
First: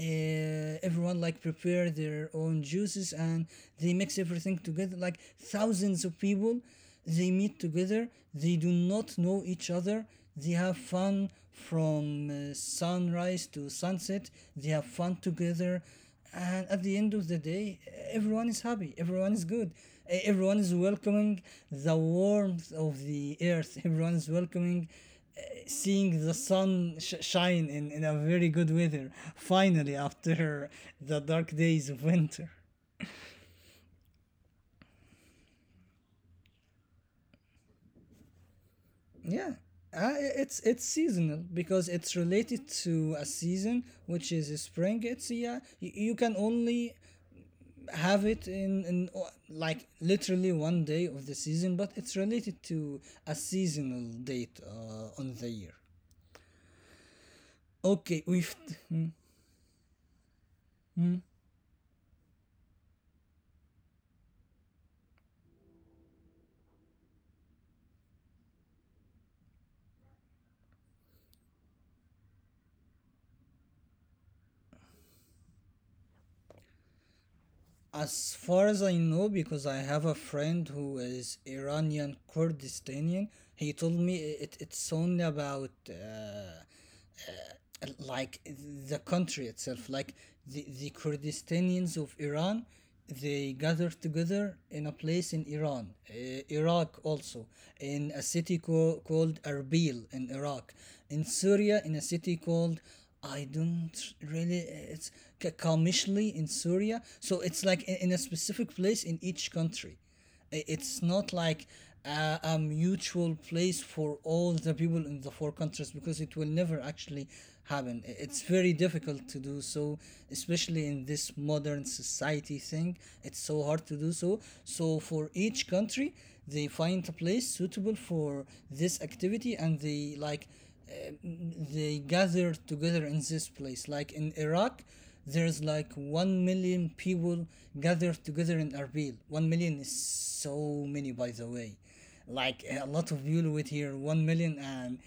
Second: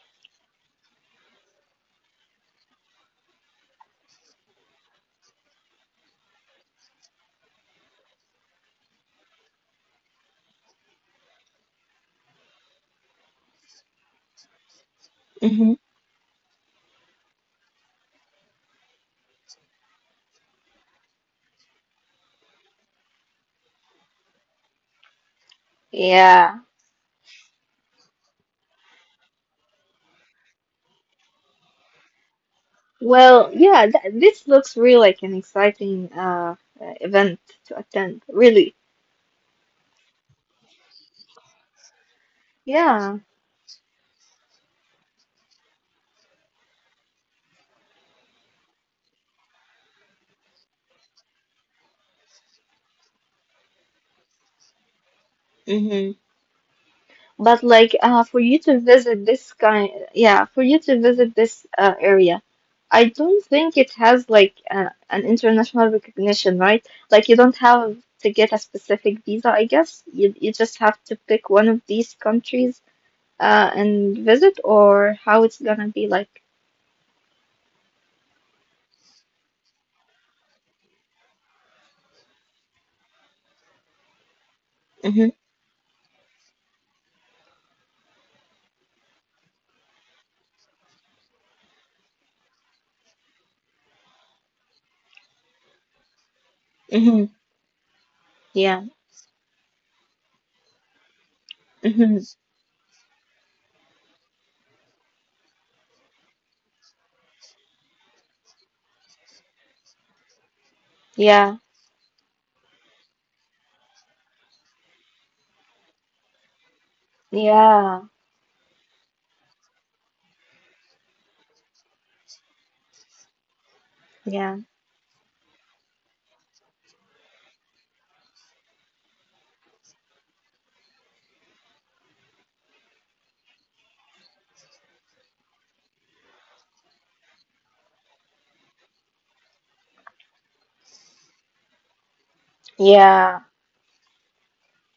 [SPEAKER 1] Everyone, like, prepare their own juices, and they mix everything together. Like thousands of people, they meet together, they do not know each other, they have fun from sunrise to sunset, they have fun
[SPEAKER 2] Mm-hmm.
[SPEAKER 1] together. And at the end of the day, everyone is happy, everyone is good. Everyone is welcoming the warmth of the earth. Everyone is welcoming, seeing the
[SPEAKER 2] Yeah.
[SPEAKER 1] sun shine in a very good weather, finally, after the dark days of winter.
[SPEAKER 2] Well, yeah, th this looks real like an exciting event to attend, really.
[SPEAKER 1] Yeah, it's seasonal because it's related to
[SPEAKER 2] Yeah.
[SPEAKER 1] a season, which is spring. It's, yeah, you can only have it in, like literally one day of the season, but it's related to a seasonal date on the year.
[SPEAKER 2] Hmm. But like
[SPEAKER 1] Okay, we've.
[SPEAKER 2] for you to
[SPEAKER 1] Hmm,
[SPEAKER 2] visit this kind, yeah, for you to
[SPEAKER 1] hmm.
[SPEAKER 2] visit this area, I don't think it has like an international recognition, right? Like you don't have to get a specific visa, I guess. You just have to pick one of these countries and visit or how it's gonna be like.
[SPEAKER 1] As far as I know, because I have a friend who is Iranian Kurdistanian, he told me it's only
[SPEAKER 2] Mm-hmm.
[SPEAKER 1] about like the country itself, like the Kurdistanians of Iran. They gathered together in a place in Iran, Iraq
[SPEAKER 2] Mm-hmm.
[SPEAKER 1] also, in a city
[SPEAKER 2] Yeah.
[SPEAKER 1] called Erbil in Iraq, in Syria, in a city called, I don't really. It's Kamishli in Syria. So it's like in a specific place in each country. It's not like
[SPEAKER 2] Mm-hmm.
[SPEAKER 1] a mutual place for all the people in the four countries, because it will never actually happen.
[SPEAKER 2] Yeah,
[SPEAKER 1] It's very difficult to do so, especially in this modern society thing. It's so hard to do so.
[SPEAKER 2] yeah,
[SPEAKER 1] So, for each country, they find a place suitable for this activity, and they, like, uh, they gather together in this place. Like in Iraq, there's like 1 million people gathered together in Erbil. 1 million is so many, by the way. Like, a lot of
[SPEAKER 2] yeah,
[SPEAKER 1] people with here, 1 million, and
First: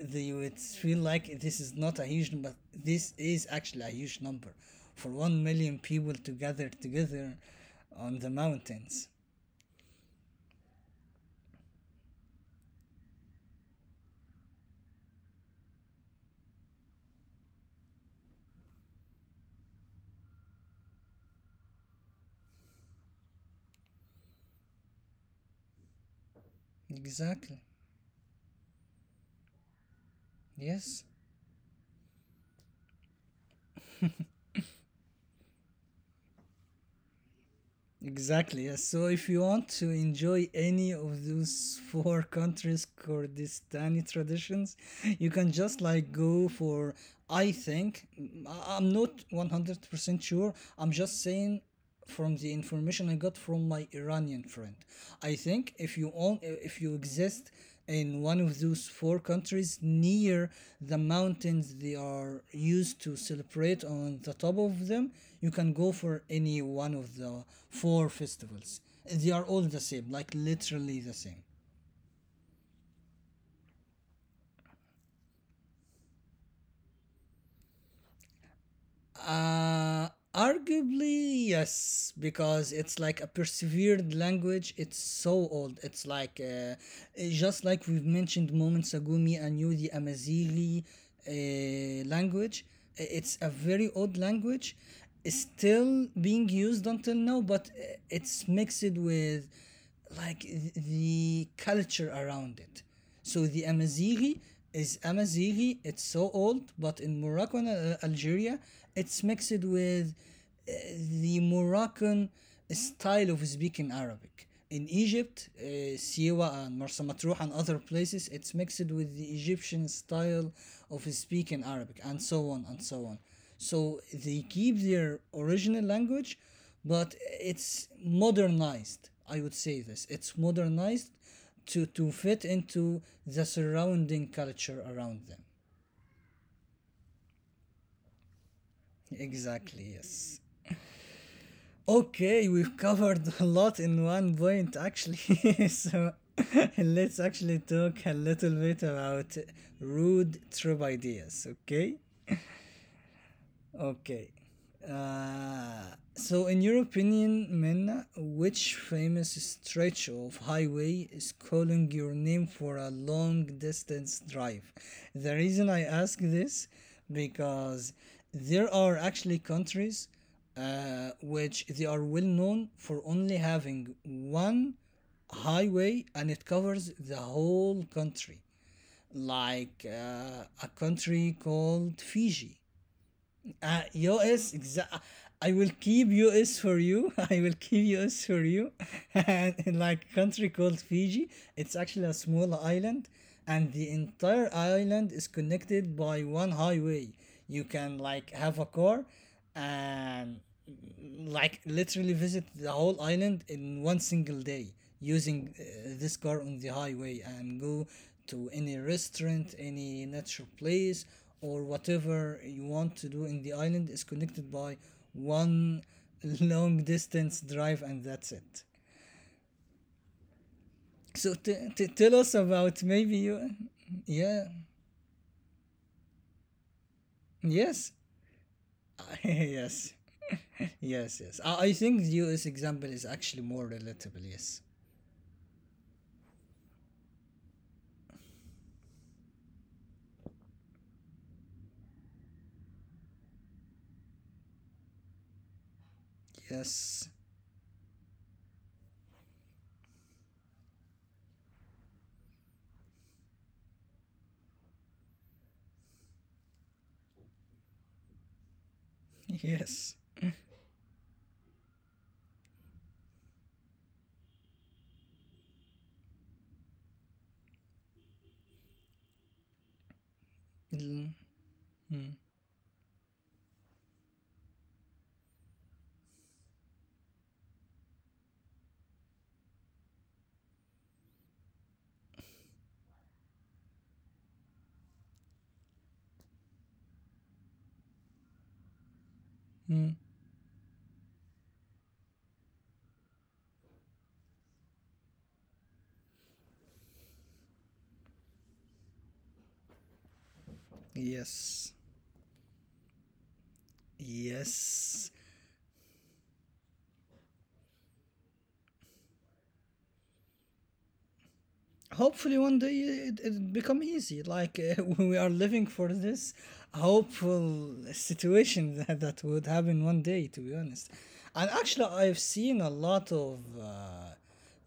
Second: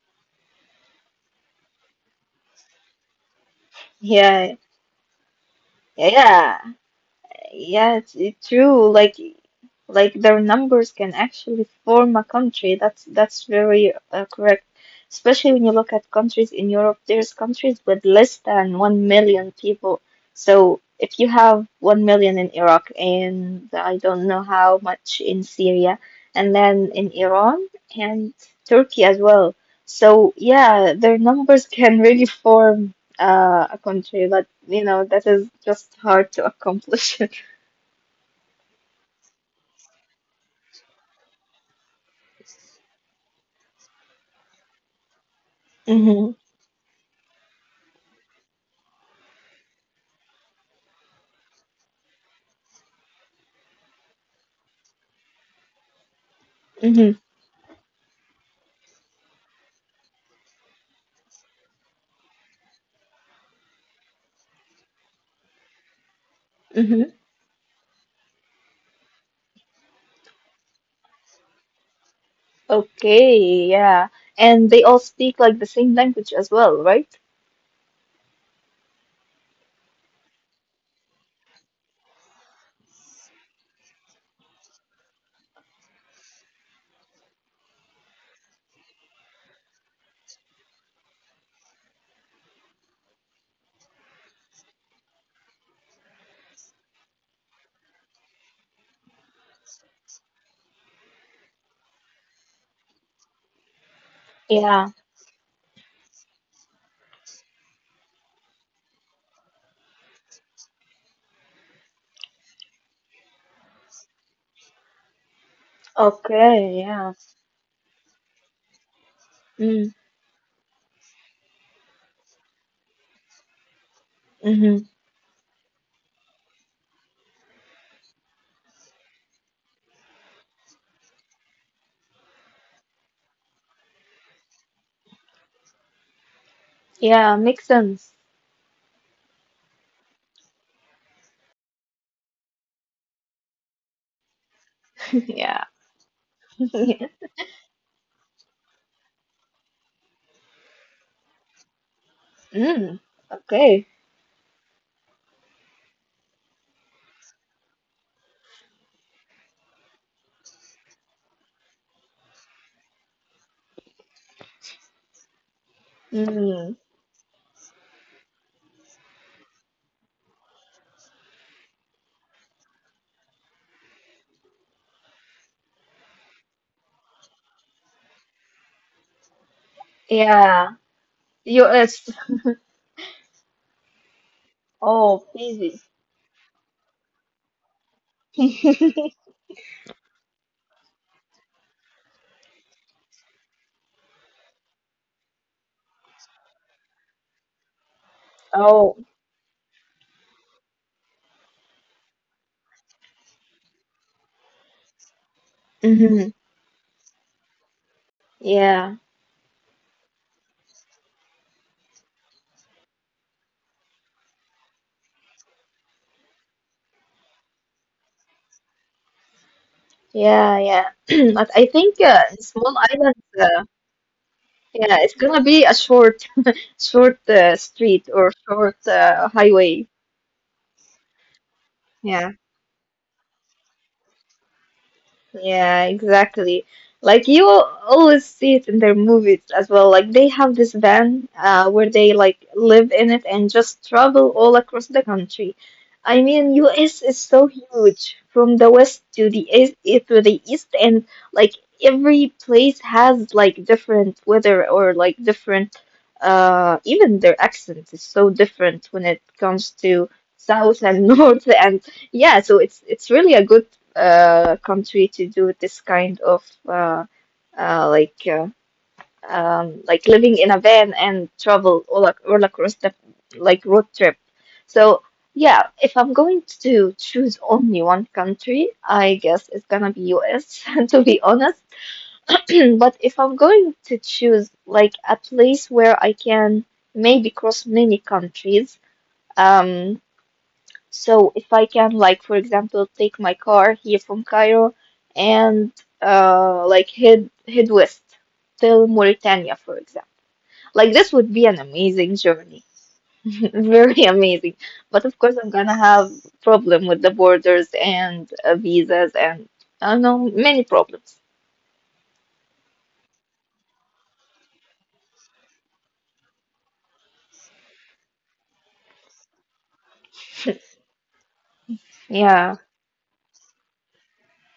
[SPEAKER 1] they would feel like this is not a huge number, but this is actually a huge number.
[SPEAKER 2] yeah,
[SPEAKER 1] For 1 million people to
[SPEAKER 2] yeah.
[SPEAKER 1] gather together
[SPEAKER 2] Yeah,
[SPEAKER 1] on
[SPEAKER 2] it's,
[SPEAKER 1] the
[SPEAKER 2] it's true.
[SPEAKER 1] mountains.
[SPEAKER 2] Like their numbers can actually form a country. That's very correct. Especially when you look at countries in Europe, there's countries with less than 1 million people. So if you have 1 million in Iraq and I don't know how much in Syria, and then in
[SPEAKER 1] Exactly.
[SPEAKER 2] Iran and Turkey as well. So
[SPEAKER 1] Yes.
[SPEAKER 2] yeah, their numbers can really form a country, but you know that is just hard to accomplish.
[SPEAKER 1] Exactly. Yes. So if you want to enjoy any of those four countries' Kurdistani traditions, you can just like go
[SPEAKER 2] Mm-hmm.
[SPEAKER 1] for. I think I'm not 100% sure. I'm just saying from the information I got from my Iranian friend. I think if you
[SPEAKER 2] Mm-hmm.
[SPEAKER 1] exist in one of those four countries, near the mountains they are used to celebrate on the top of them, you can go for any one of the
[SPEAKER 2] Mm-hmm.
[SPEAKER 1] four festivals. They are all the same, like literally the same.
[SPEAKER 2] Okay, yeah. And they all speak like the same language as well, right?
[SPEAKER 1] Arguably, yes, because it's like a persevered language. It's so old. It's like, it's just like we've mentioned moments ago, me and you, the Amazigh language. It's a very old language. It's still being used until now, but it's mixed with, like, the culture around it. So the Amazigh is
[SPEAKER 2] Yeah.
[SPEAKER 1] Amazigh. It's so old, but in Morocco and, Algeria, it's mixed with uh, the Moroccan style of speaking Arabic. In Egypt, Siwa and Marsa
[SPEAKER 2] Okay, yeah.
[SPEAKER 1] Matruh and other places, it's mixed with the Egyptian
[SPEAKER 2] Mm.
[SPEAKER 1] style of speaking Arabic, and so on and so on. So they keep
[SPEAKER 2] Mm-hmm.
[SPEAKER 1] their original language, but it's modernized. I would say this. It's modernized to fit into the surrounding culture around them.
[SPEAKER 2] Yeah, makes sense.
[SPEAKER 1] Exactly, yes. Okay, we've covered a lot in one point, actually.
[SPEAKER 2] Yeah.
[SPEAKER 1] So let's actually talk a little bit about rude trope ideas. Okay.
[SPEAKER 2] Mm, okay.
[SPEAKER 1] Okay. So, in your opinion, Minna, which famous stretch of highway is calling your name for a long distance drive? The reason I ask this,
[SPEAKER 2] Mm,
[SPEAKER 1] because there are actually countries which they are well known for only having one highway and it covers the whole country, like a
[SPEAKER 2] yeah.
[SPEAKER 1] country called
[SPEAKER 2] US.
[SPEAKER 1] Fiji. US,
[SPEAKER 2] Oh,
[SPEAKER 1] I will
[SPEAKER 2] busy.
[SPEAKER 1] keep US for you. I will keep US for you. And in like country called Fiji, it's actually a small island, and the entire island is connected by one highway. You can like have a car,
[SPEAKER 2] Oh.
[SPEAKER 1] and like literally visit the whole island in one single day using this
[SPEAKER 2] Mm-hmm.
[SPEAKER 1] car on the highway and go to any
[SPEAKER 2] Yeah.
[SPEAKER 1] restaurant, any natural place, or whatever you want to do in the island is connected by one long distance drive, and that's it.
[SPEAKER 2] Yeah, yeah.
[SPEAKER 1] So
[SPEAKER 2] But I think
[SPEAKER 1] tell us
[SPEAKER 2] in small
[SPEAKER 1] about maybe
[SPEAKER 2] islands,
[SPEAKER 1] you. Yeah.
[SPEAKER 2] yeah, it's gonna be a short, short
[SPEAKER 1] Yes.
[SPEAKER 2] street or short highway.
[SPEAKER 1] Yes. Yes. Yes. I think the
[SPEAKER 2] Yeah.
[SPEAKER 1] US example is actually more relatable. Yes.
[SPEAKER 2] Yeah, exactly. Like you always see it in their movies as well. Like they have this van where they like live in it and just travel all across the country. I mean, US
[SPEAKER 1] Yes.
[SPEAKER 2] is so huge from the west to the east and like every place has like different weather or like different even their accent is so different when it comes
[SPEAKER 1] Yes.
[SPEAKER 2] to south and north and yeah, so it's really a good country to do this kind of uh, uh, like uh, like living in a van
[SPEAKER 1] Mm,
[SPEAKER 2] and travel all,
[SPEAKER 1] mm,
[SPEAKER 2] ac- all across the like road trip. So yeah, if I'm going to choose only one country, I guess it's gonna be US to be honest. But if I'm going to choose like a place where I can maybe cross many countries,
[SPEAKER 1] mm.
[SPEAKER 2] um, so if I can, like, for example, take my car here from Cairo and like head west till Mauritania, for example. Like this would be an
[SPEAKER 1] Yes.
[SPEAKER 2] amazing journey, very amazing. But
[SPEAKER 1] Yes.
[SPEAKER 2] of course, I'm gonna have problem with the borders and visas and I don't know many problems.
[SPEAKER 1] Hopefully one day it, become easy like we are living for this hopeful situation. That would happen one day, to be honest. And actually I've seen
[SPEAKER 2] Yeah.
[SPEAKER 1] a lot of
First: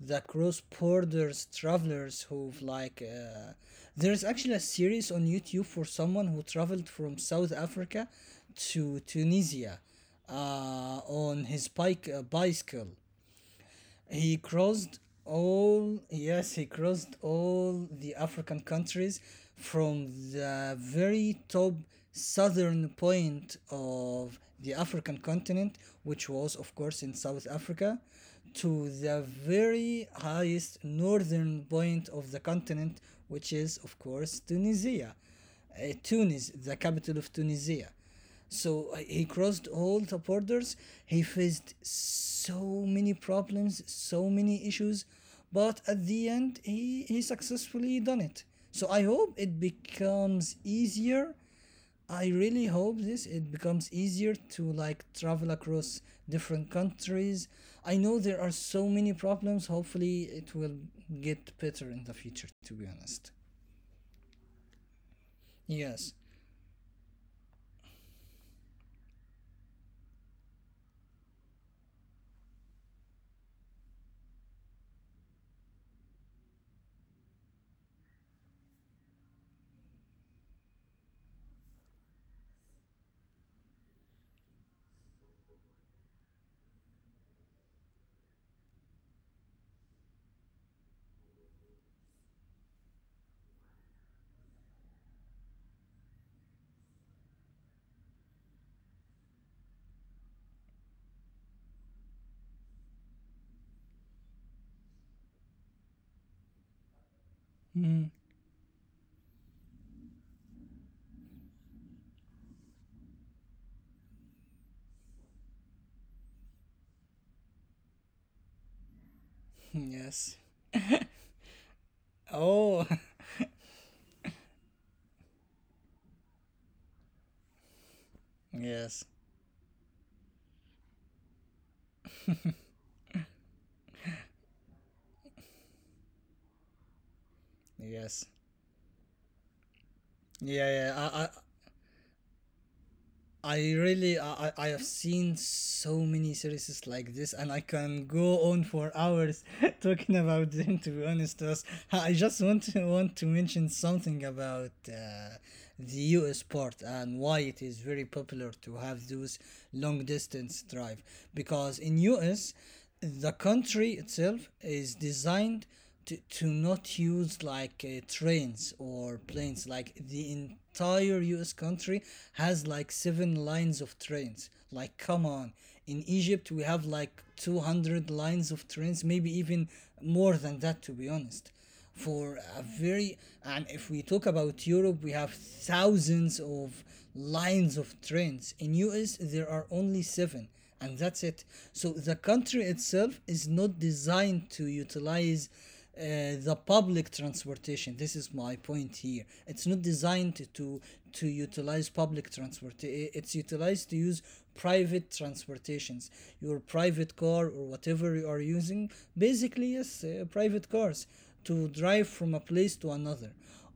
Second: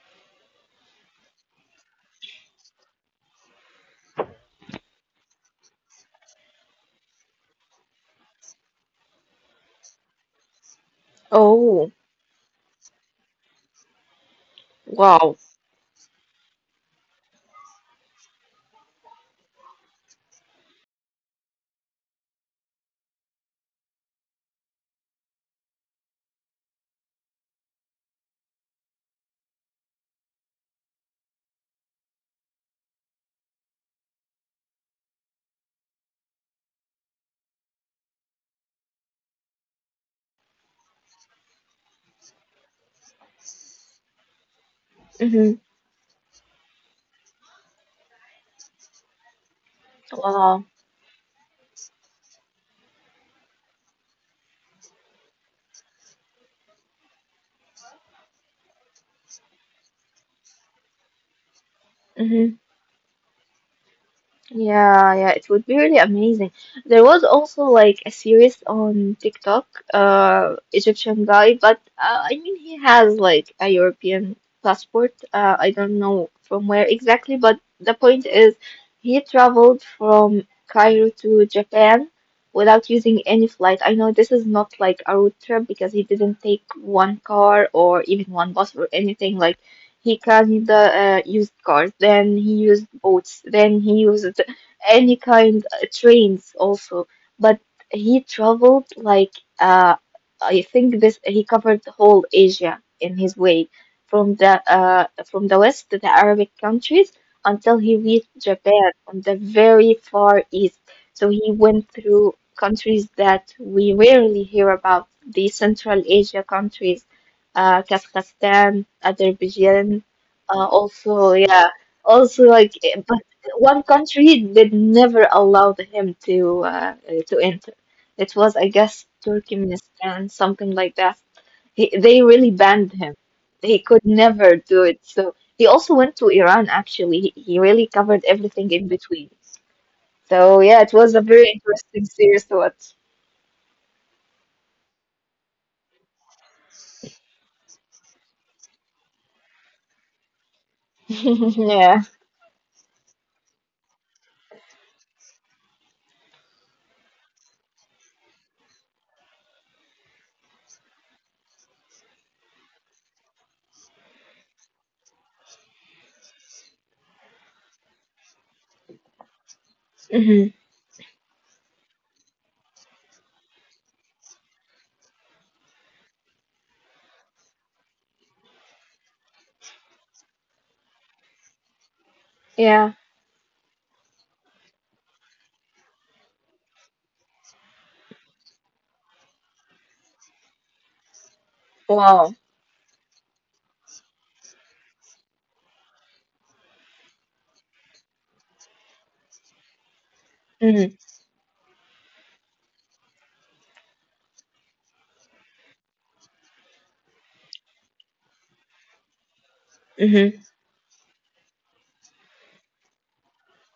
[SPEAKER 1] the cross borders travelers who've like there's actually a series on YouTube for someone who traveled from South Africa to Tunisia on his
[SPEAKER 2] Oh,
[SPEAKER 1] bike, bicycle. He crossed
[SPEAKER 2] wow.
[SPEAKER 1] all, yes, he crossed all the African countries from the very top southern point of the African continent, which was, of course, in South Africa, to the very highest northern point of the continent, which is, of course, Tunisia. Tunis, the capital of Tunisia. So he crossed all the borders. He faced so many problems, so many issues,
[SPEAKER 2] Mm-hmm.
[SPEAKER 1] but at the end, he successfully done it. So I hope it
[SPEAKER 2] Wow.
[SPEAKER 1] becomes easier. I really hope this it becomes easier to like travel across different countries. I know there are so many problems. Hopefully, it will get
[SPEAKER 2] Mm-hmm.
[SPEAKER 1] better in the future. To be honest,
[SPEAKER 2] Yeah, yeah, it would be really amazing.
[SPEAKER 1] yes.
[SPEAKER 2] There was also like a series on TikTok, Egyptian guy, but I mean he has like a European passport. I don't know from where exactly, but the point is he traveled from Cairo to Japan without using any flight. I know this is not like a road trip because he didn't take one car or even one bus or anything like he carried the used cars, then he used boats, then he used any kind trains also. But he traveled like uh I think this he covered whole Asia in his way from the west to the Arabic countries until he
[SPEAKER 1] Mm,
[SPEAKER 2] reached Japan on the very far east. So he went through countries that we rarely hear about, the Central Asia countries, Kazakhstan, Azerbaijan,
[SPEAKER 1] yes.
[SPEAKER 2] also, yeah, also, like,
[SPEAKER 1] Oh,
[SPEAKER 2] one country did never allow him to enter. It was, I guess,
[SPEAKER 1] yes.
[SPEAKER 2] Turkmenistan, something like that. They really banned him. He could never do it. So he also went to Iran, actually. He really covered
[SPEAKER 1] Yes.
[SPEAKER 2] everything in between. So yeah, it
[SPEAKER 1] Yeah,
[SPEAKER 2] was a
[SPEAKER 1] yeah.
[SPEAKER 2] very interesting series to watch.
[SPEAKER 1] I really I have seen so many series like this and I can go on for hours talking about them, to be
[SPEAKER 2] Yeah.
[SPEAKER 1] honest. Us. I just want to mention something about the US part and why it is very popular to have those long distance drive, because in US the country itself is designed to not use like trains or planes. Like
[SPEAKER 2] Hmm.
[SPEAKER 1] the entire US country has like seven lines of trains. Like come on, in Egypt we have like 200 lines of trains, maybe even more than that, to be honest. For a
[SPEAKER 2] Yeah.
[SPEAKER 1] very. And if we talk about Europe, we have thousands of lines of trains. In US there are only seven, and that's it. So the
[SPEAKER 2] Wow.
[SPEAKER 1] country itself is not designed to utilize the public transportation. This is my point here. It's not designed
[SPEAKER 2] Hmm.
[SPEAKER 1] to utilize public transport. It's utilized to use private transportations, your private car or whatever you are using. Basically, yes,
[SPEAKER 2] Hmm.
[SPEAKER 1] private cars to drive from a place to another,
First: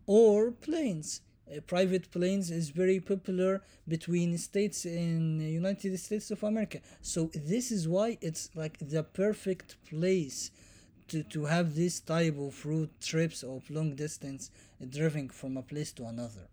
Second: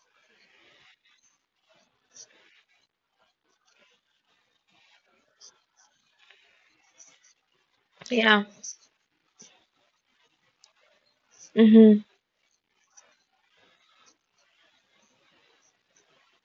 [SPEAKER 1] or planes. Private planes is very popular between states in the United States of America. So this is why it's
[SPEAKER 2] Yeah.
[SPEAKER 1] like the perfect place to have this
[SPEAKER 2] Hmm.
[SPEAKER 1] type of road trips of long distance driving from a place to another.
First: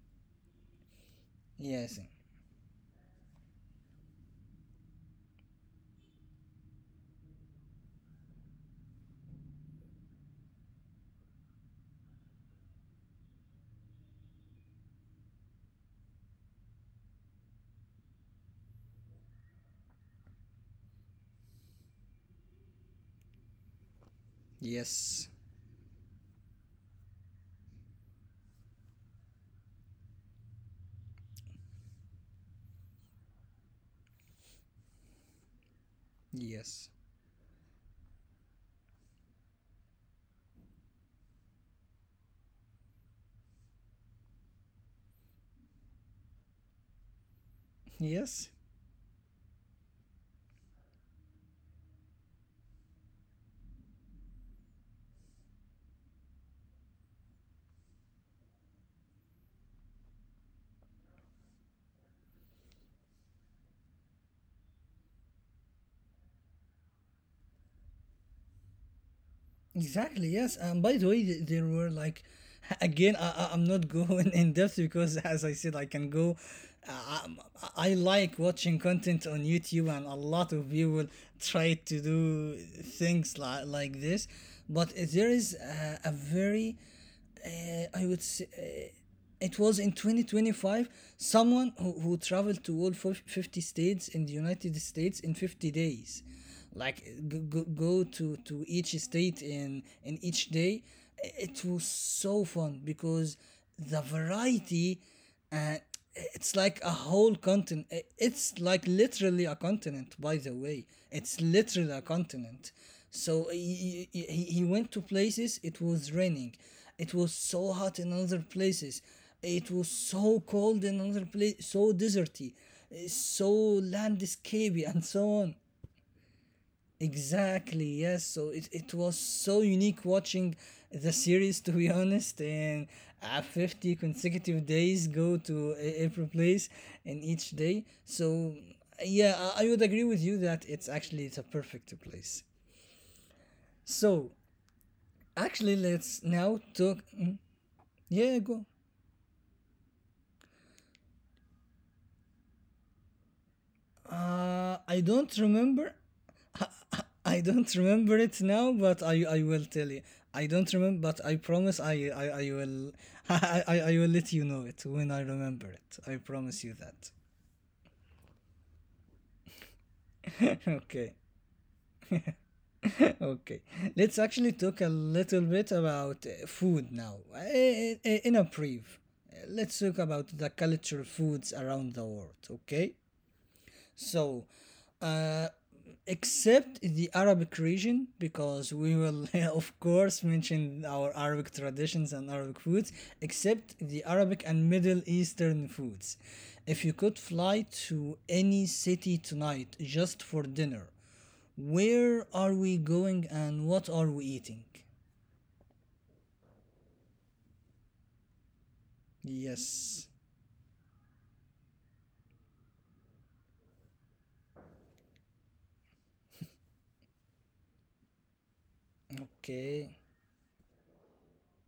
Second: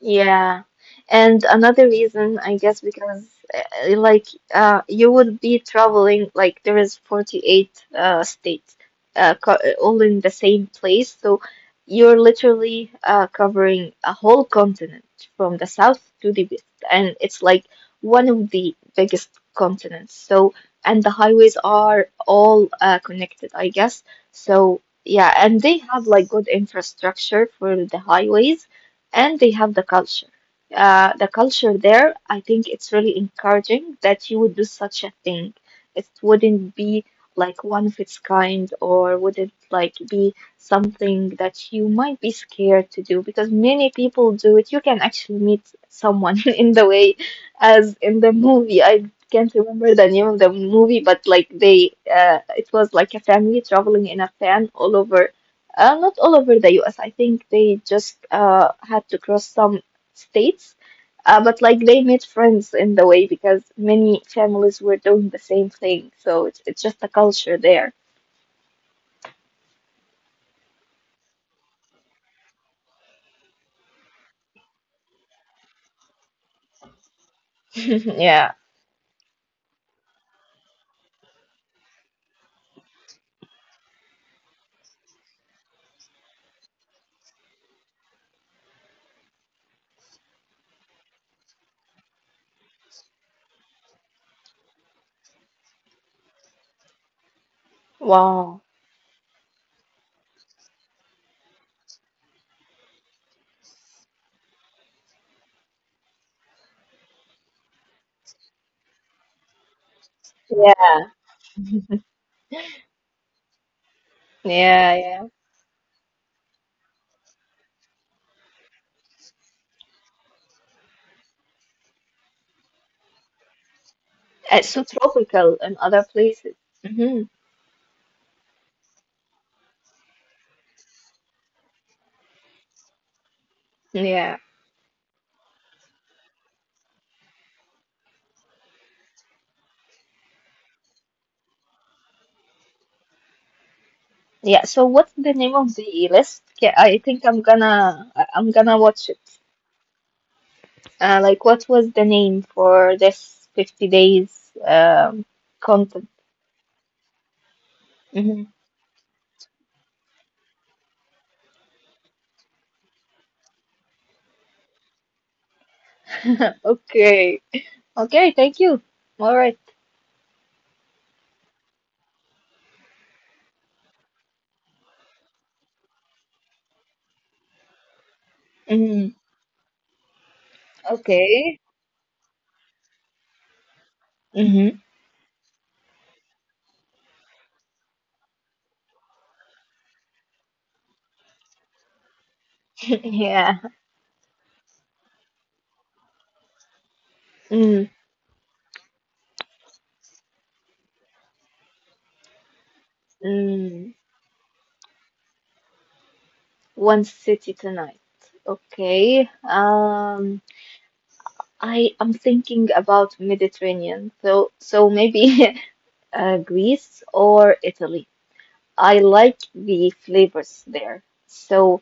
[SPEAKER 2] Yeah. And another
[SPEAKER 1] Yes.
[SPEAKER 2] reason, I guess, because like you would be traveling like there is 48 states, all in the same place. So you're literally covering a whole continent from the south to the west. And it's like one of the biggest continents. So, and the highways are all connected, I guess. So, yeah, and
[SPEAKER 1] Yes.
[SPEAKER 2] they have like good infrastructure for the highways and they have the culture. The culture there, I think it's really encouraging that you would do such a thing. It wouldn't be
[SPEAKER 1] Yes.
[SPEAKER 2] like one of its kind, or wouldn't like be something that you might be scared to do because many people do it. You can actually meet someone in the way, as in the movie.
[SPEAKER 1] Yes.
[SPEAKER 2] I can't remember the name of the movie, but like it was like a family traveling in a van all over not all over the US. I think they just had to cross some states. But like they made friends in the way because many families were doing the same thing. So it's just a culture there.
[SPEAKER 1] Exactly, yes. And by the way, there were like, again, I'm not going in depth because, as I said, I can go. Uh, um,
[SPEAKER 2] Yeah.
[SPEAKER 1] I like watching content on YouTube, and a lot of people try to do things like this. But there is a very uh, I would say uh, it was in 2025 someone who traveled to all 50 states in the United States in 50 days. Like go, go,
[SPEAKER 2] Wow.
[SPEAKER 1] go to each state in each day. It was so fun because the variety and it's like a whole continent. It's like literally a
[SPEAKER 2] Yeah.
[SPEAKER 1] continent, by the way. It's literally a continent. So
[SPEAKER 2] Yeah. Yeah.
[SPEAKER 1] he went to places, it was raining. It was so hot in other places. It was so cold in other place, so deserty, eh, so
[SPEAKER 2] It's so tropical
[SPEAKER 1] landscapey,
[SPEAKER 2] in
[SPEAKER 1] and so
[SPEAKER 2] other
[SPEAKER 1] on.
[SPEAKER 2] places. Hmm.
[SPEAKER 1] Exactly, yes. So it was so unique watching the series, to be honest, and 50
[SPEAKER 2] Yeah.
[SPEAKER 1] consecutive days go to every place and each day. So, yeah, I would agree with you that it's actually the perfect place. So,
[SPEAKER 2] Yeah. So
[SPEAKER 1] actually,
[SPEAKER 2] what's the
[SPEAKER 1] let's
[SPEAKER 2] name of
[SPEAKER 1] now
[SPEAKER 2] the
[SPEAKER 1] talk.
[SPEAKER 2] list?
[SPEAKER 1] Mm,
[SPEAKER 2] Yeah, I think
[SPEAKER 1] yeah, go.
[SPEAKER 2] I'm gonna watch it. Like, what was the name for this 50
[SPEAKER 1] I
[SPEAKER 2] days
[SPEAKER 1] don't remember.
[SPEAKER 2] content?
[SPEAKER 1] I don't remember it now, but
[SPEAKER 2] Mhm.
[SPEAKER 1] I will tell you. I don't remember, but I promise I will I will let you know it when I remember it. I promise you that.
[SPEAKER 2] Okay. Okay, thank you. All right.
[SPEAKER 1] Okay, okay. Let's actually talk a little bit about food now. In a brief,
[SPEAKER 2] Mm,
[SPEAKER 1] let's talk about the culture foods around
[SPEAKER 2] okay.
[SPEAKER 1] the world. Okay. So,
[SPEAKER 2] Mm-hmm.
[SPEAKER 1] uh, except the Arabic region, because we will, of course, mention our Arabic traditions and Arabic foods, except
[SPEAKER 2] Yeah.
[SPEAKER 1] the Arabic and Middle Eastern foods. If you could fly
[SPEAKER 2] Mm,
[SPEAKER 1] to any city tonight just for dinner, where are we going and what are
[SPEAKER 2] mm.
[SPEAKER 1] we eating?
[SPEAKER 2] One city tonight. Okay.
[SPEAKER 1] Yes.
[SPEAKER 2] I am thinking about Mediterranean. So maybe Greece or Italy. I like the
[SPEAKER 1] Okay.
[SPEAKER 2] flavors there. So,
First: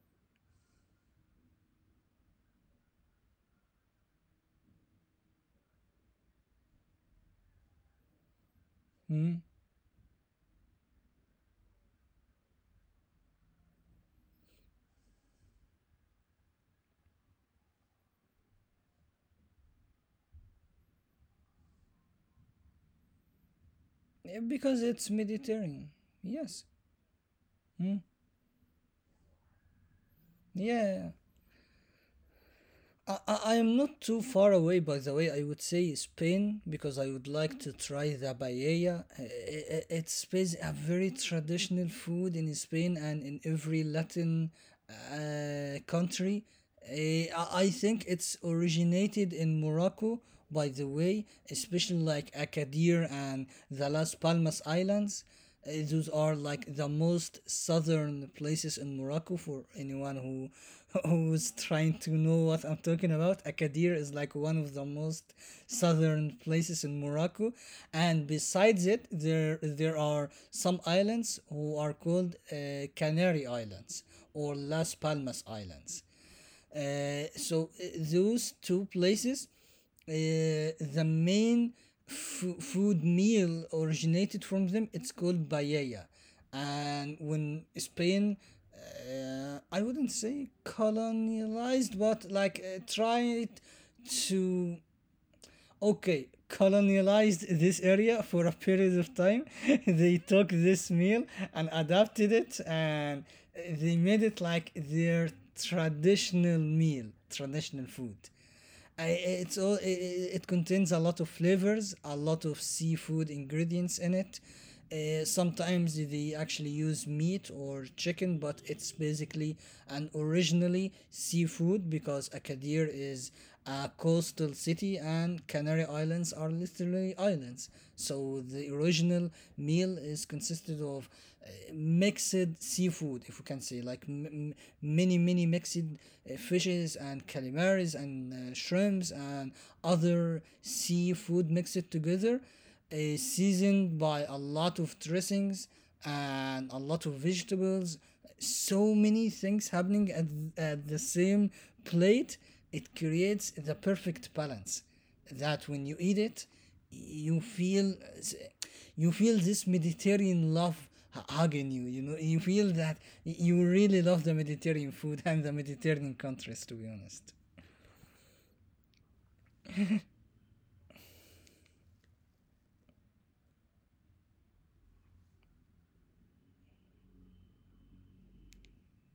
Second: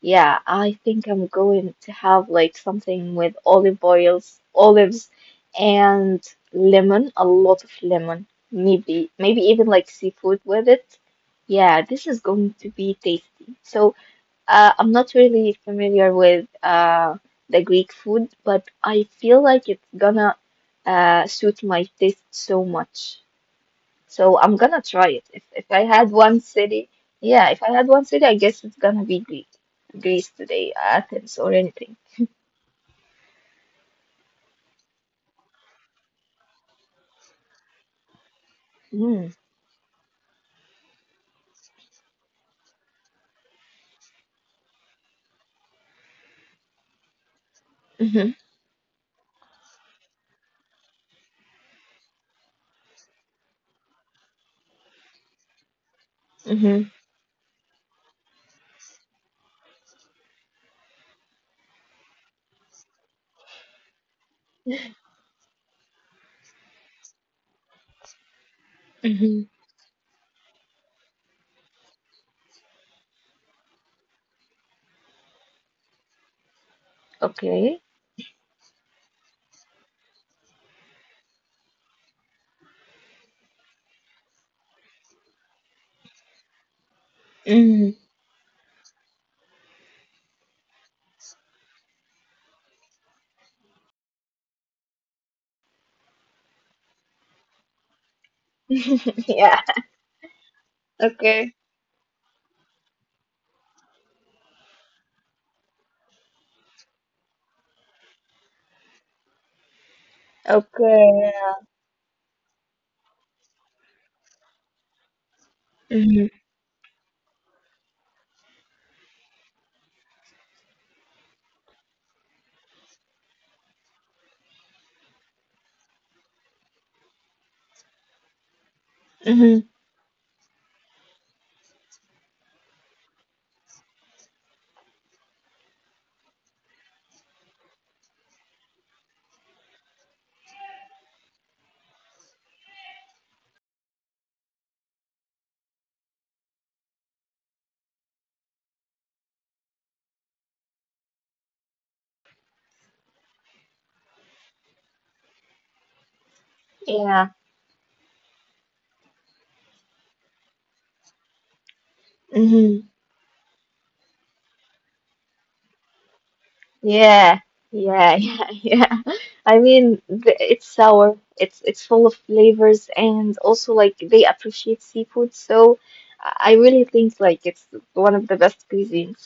[SPEAKER 2] yeah, I think I'm going to have like something with olive oils, olives, and lemon, a lot of lemon. Maybe
[SPEAKER 1] Hmm.
[SPEAKER 2] even like seafood with it. Yeah, this is going to be tasty. So, I'm not really familiar with the Greek food, but I feel like it's gonna suit my taste so much. So I'm
[SPEAKER 1] Yeah,
[SPEAKER 2] gonna try
[SPEAKER 1] because
[SPEAKER 2] it. If
[SPEAKER 1] it's
[SPEAKER 2] if I had
[SPEAKER 1] Mediterranean.
[SPEAKER 2] one city,
[SPEAKER 1] Yes.
[SPEAKER 2] yeah, if I had one city, I
[SPEAKER 1] Hmm.
[SPEAKER 2] guess it's gonna be Greece. Greece today, Athens or
[SPEAKER 1] Yeah.
[SPEAKER 2] anything.
[SPEAKER 1] I am not too far away, by the way. I would say Spain because I would like to try the
[SPEAKER 2] Mm.
[SPEAKER 1] paella. It's Spain, a very traditional food in Spain and in every Latin country. Eh, I
[SPEAKER 2] Mm-hmm.
[SPEAKER 1] think it's originated in Morocco, by the way, especially like Agadir and the Las Palmas Islands. Those are
[SPEAKER 2] Mm-hmm.
[SPEAKER 1] like the most southern places in Morocco. For anyone who who's trying to know what I'm talking about, Agadir is like one of the most southern places in Morocco. And besides it,
[SPEAKER 2] Mm-hmm.
[SPEAKER 1] there are some islands who are called Canary Islands or Las Palmas Islands. Uh, so
[SPEAKER 2] Okay.
[SPEAKER 1] uh, those two places, uh, the main food meal originated from them. It's called paella, and when
[SPEAKER 2] Mm.
[SPEAKER 1] Spain, I wouldn't say colonized, but like tried to okay, colonialized this area for a period of
[SPEAKER 2] Yeah.
[SPEAKER 1] time. They took this meal
[SPEAKER 2] Okay.
[SPEAKER 1] and adapted it and they made it like their traditional meal, traditional food. I, it's all it, it contains a lot
[SPEAKER 2] Okay.
[SPEAKER 1] of
[SPEAKER 2] Yeah.
[SPEAKER 1] flavors, a lot of seafood ingredients in it. Sometimes
[SPEAKER 2] Mm-hmm.
[SPEAKER 1] they actually use meat or chicken, but it's basically and originally seafood, because Agadir is a coastal city and Canary Islands are literally islands. So the original
[SPEAKER 2] Mm-hmm.
[SPEAKER 1] meal is consisted of mixed seafood, if we can say, like many, many mixed fishes and calamaris and shrimps and other seafood mixed together, uh, seasoned by a lot of dressings and a lot of vegetables. So many things happening at the same plate. It creates the perfect balance that when you eat it,
[SPEAKER 2] Yeah.
[SPEAKER 1] you feel this Mediterranean love hugging you. You know, you
[SPEAKER 2] Mm-hmm.
[SPEAKER 1] feel that you really love the Mediterranean food and the Mediterranean countries. To be
[SPEAKER 2] Yeah,
[SPEAKER 1] honest.
[SPEAKER 2] yeah, yeah, yeah. I mean, th it's sour. It's full of flavors, and also like they appreciate seafood, so I really think like it's one of the best cuisines.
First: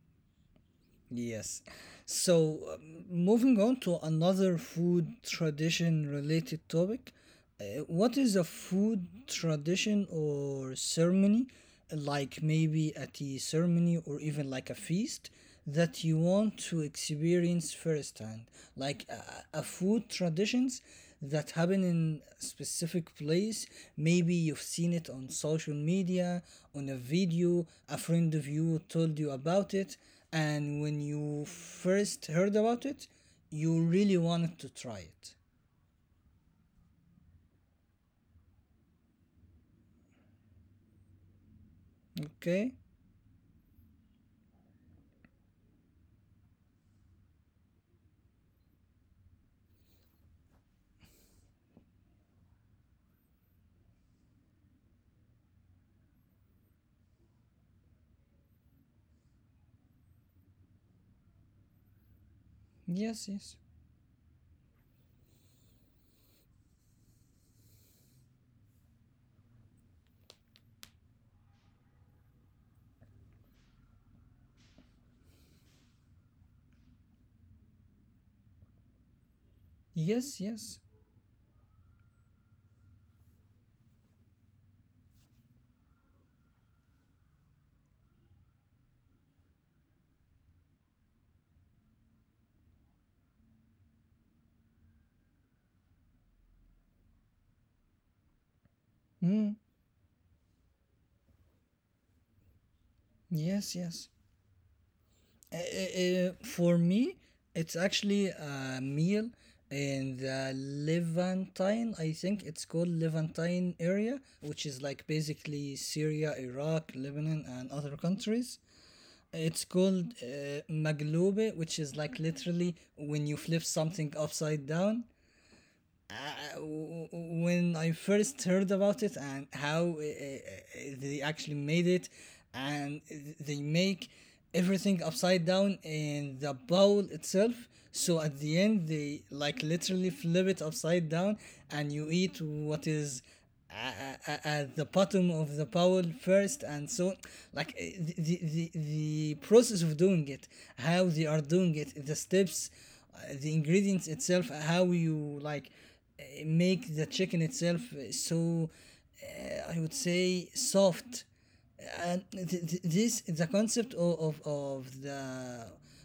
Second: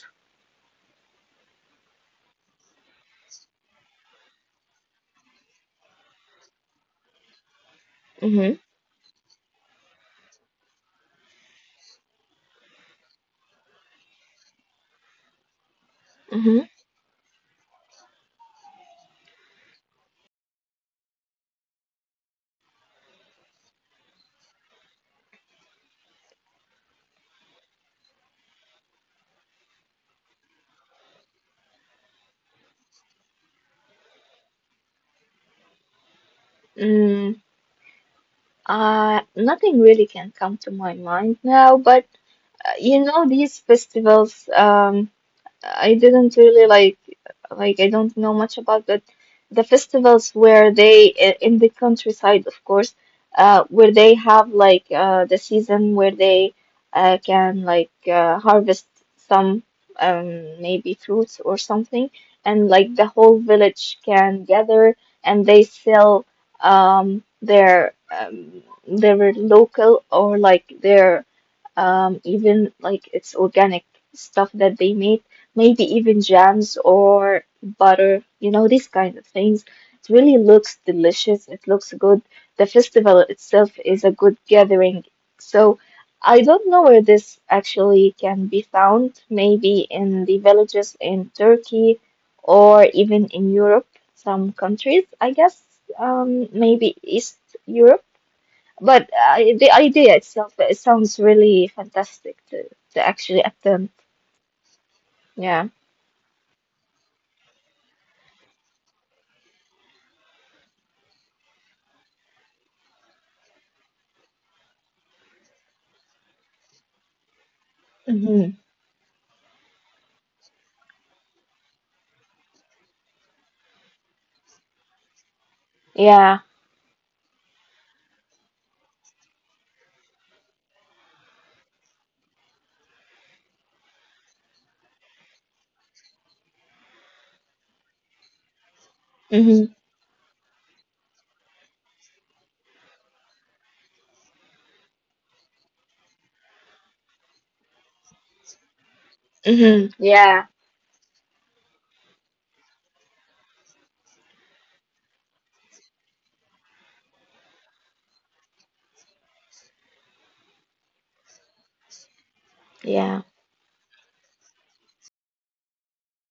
[SPEAKER 1] Yes. So, moving on to another food tradition related topic. What is a
[SPEAKER 2] Mm-hmm.
[SPEAKER 1] food tradition or ceremony, like maybe a tea ceremony or even like a feast, that you want
[SPEAKER 2] Mm-hmm.
[SPEAKER 1] to experience firsthand? Like a food traditions that happen in a specific place. Maybe you've seen it on social media, on a video, a friend of you told you about it, and when you first heard about it you really wanted to try it.
[SPEAKER 2] Mm, Nothing really can come to my mind now, but
[SPEAKER 1] Okay.
[SPEAKER 2] you know these festivals. I didn't really like I don't know much about that. The festivals where in the countryside, of course, where they have the season where they can harvest some, maybe fruits or something, and like the
[SPEAKER 1] Yes. Yes.
[SPEAKER 2] whole village can gather and they sell their, their local, or like their, even like it's organic stuff that they made, maybe even jams or butter, you know, these kind of things. It
[SPEAKER 1] Yes.
[SPEAKER 2] really
[SPEAKER 1] Yes.
[SPEAKER 2] looks delicious. It looks good. The festival itself is a good gathering. So I don't know where this actually can be found, maybe in the villages in Turkey or even in Europe, some countries, I guess, maybe East Europe. But
[SPEAKER 1] Mm,
[SPEAKER 2] the idea itself, it sounds really fantastic to actually
[SPEAKER 1] yes. Yes.
[SPEAKER 2] attempt. Yeah.
[SPEAKER 1] For me it's actually a meal in the Levantine, I think it's called Levantine area, which is like basically Syria, Iraq, Lebanon and other countries.
[SPEAKER 2] Mm-hmm.
[SPEAKER 1] It's called maglube, which is like literally when you flip something upside down. Uh,
[SPEAKER 2] Yeah.
[SPEAKER 1] when I first heard about it and how they actually made it, and they make everything upside down in the bowl itself. So at the end,
[SPEAKER 2] Mm-hmm.
[SPEAKER 1] they like literally flip it upside down, and you eat what is at the bottom of the bowl first. And so like eh, the the
[SPEAKER 2] Mm-hmm.
[SPEAKER 1] process
[SPEAKER 2] Yeah.
[SPEAKER 1] of doing it, how they are doing it, the steps, the ingredients itself, how you like make the chicken itself. Uh, so I would say soft. And
[SPEAKER 2] Yeah.
[SPEAKER 1] this the concept of the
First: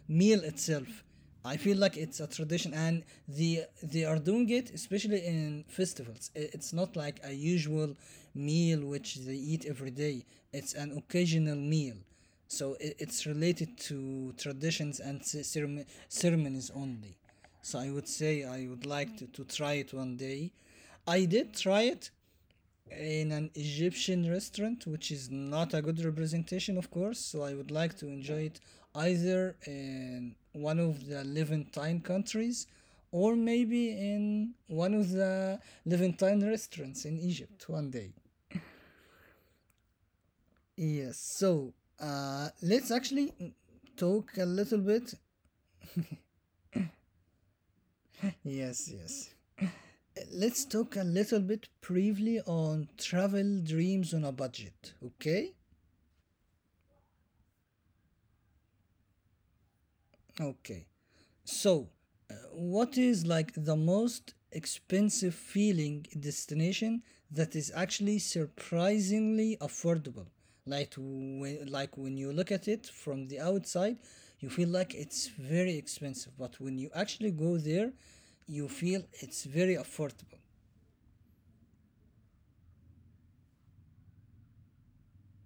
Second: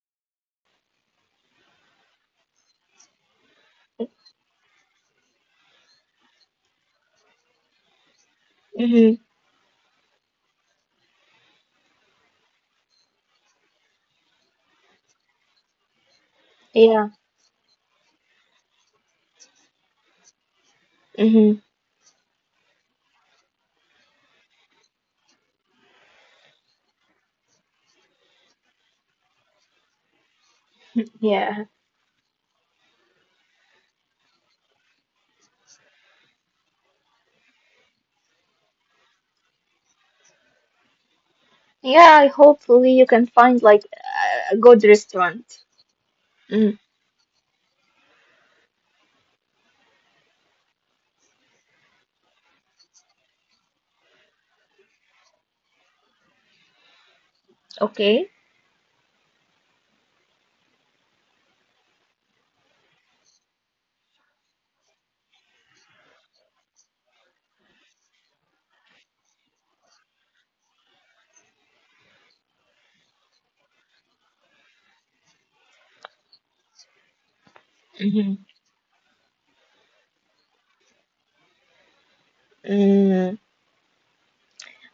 [SPEAKER 1] meal itself. I feel like it's a tradition, and the they are doing it especially in festivals. It's not like a usual meal which they
[SPEAKER 2] Mm-hmm.
[SPEAKER 1] eat every day. It's an occasional meal, so it's related to traditions and ceremonies only.
[SPEAKER 2] Yeah.
[SPEAKER 1] So I would say I would like to try it one day. I did try it
[SPEAKER 2] Mm-hmm.
[SPEAKER 1] in an Egyptian restaurant, which is not a good representation, of course. So I would like to enjoy it either in one of the
[SPEAKER 2] Yeah.
[SPEAKER 1] Levantine countries or maybe in one of the Levantine restaurants in Egypt one day. Yes, so
[SPEAKER 2] Yeah. Hopefully you
[SPEAKER 1] let's
[SPEAKER 2] can
[SPEAKER 1] actually
[SPEAKER 2] find like
[SPEAKER 1] talk
[SPEAKER 2] a
[SPEAKER 1] a
[SPEAKER 2] good
[SPEAKER 1] little bit.
[SPEAKER 2] restaurant. Mm.
[SPEAKER 1] Yes, yes. Let's talk a little bit briefly on travel dreams on a budget, okay?
[SPEAKER 2] Okay.
[SPEAKER 1] Okay. So, what is like the most expensive feeling destination that is actually surprisingly affordable? Like when you look at it from the outside, you feel like it's very expensive, but when you actually go there, you
[SPEAKER 2] Mm-hmm.
[SPEAKER 1] feel it's very affordable.
[SPEAKER 2] Mm.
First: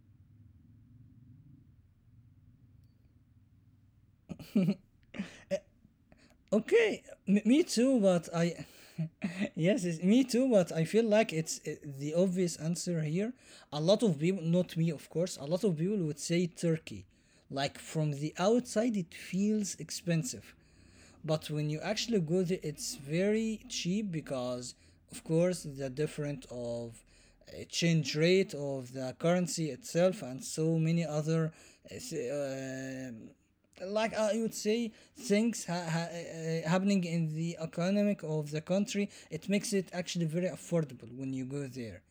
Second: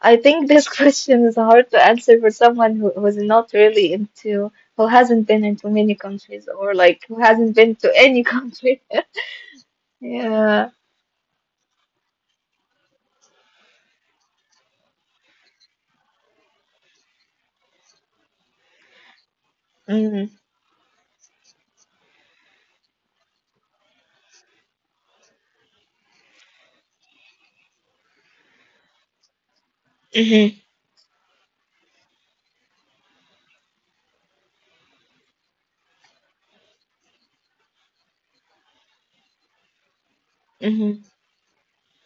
[SPEAKER 2] I think this question is hard to answer for someone who's not really who hasn't been into many countries, or like
[SPEAKER 1] Okay,
[SPEAKER 2] who hasn't
[SPEAKER 1] me
[SPEAKER 2] been to
[SPEAKER 1] too,
[SPEAKER 2] any
[SPEAKER 1] but I.
[SPEAKER 2] country.
[SPEAKER 1] Yes, it's me too,
[SPEAKER 2] Yeah.
[SPEAKER 1] but I feel like it's the obvious answer here. A lot of people, not me, of course, a lot of people would say Turkey. Like from the outside, it feels
[SPEAKER 2] Mm-hmm.
[SPEAKER 1] expensive. But when you actually go there, it's very cheap because, of course, the different of change rate of the currency itself and
[SPEAKER 2] Mm-hmm.
[SPEAKER 1] so many other uh, uh, like I would say, things happening in the economic of the country, it makes it actually very
[SPEAKER 2] Mm-hmm.
[SPEAKER 1] affordable when you go there,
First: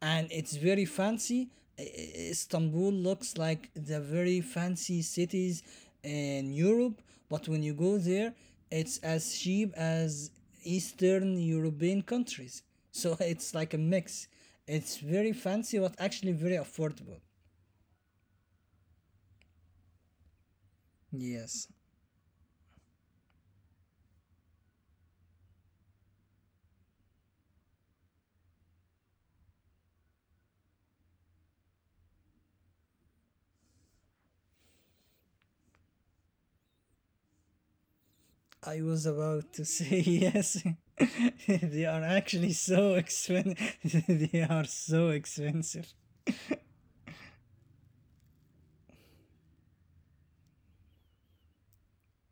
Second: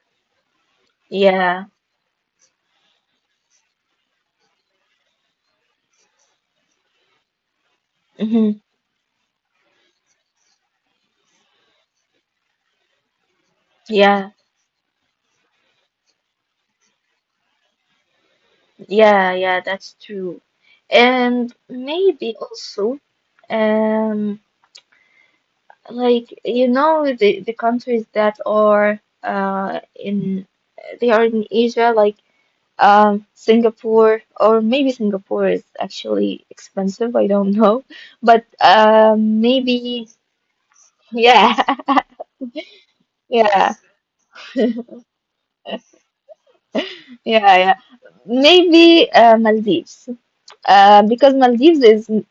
[SPEAKER 1] and it's very fancy.
[SPEAKER 2] Yeah.
[SPEAKER 1] Istanbul looks like the very fancy cities in Europe, but when you go there,
[SPEAKER 2] Mm-hmm.
[SPEAKER 1] it's as cheap as Eastern European countries. So it's like a mix.
[SPEAKER 2] Yeah.
[SPEAKER 1] It's very fancy, but actually very affordable.
[SPEAKER 2] Yeah. Yeah. That's true. And
[SPEAKER 1] Yes.
[SPEAKER 2] maybe also, um, like the countries that are in they are in Asia, like Singapore. Or maybe Singapore is actually expensive, I don't know, but
[SPEAKER 1] I was about to say
[SPEAKER 2] maybe.
[SPEAKER 1] yes.
[SPEAKER 2] Yeah,
[SPEAKER 1] They are actually so expensive.
[SPEAKER 2] yeah,
[SPEAKER 1] They are so expensive.
[SPEAKER 2] yeah, yeah. Maybe Maldives. Because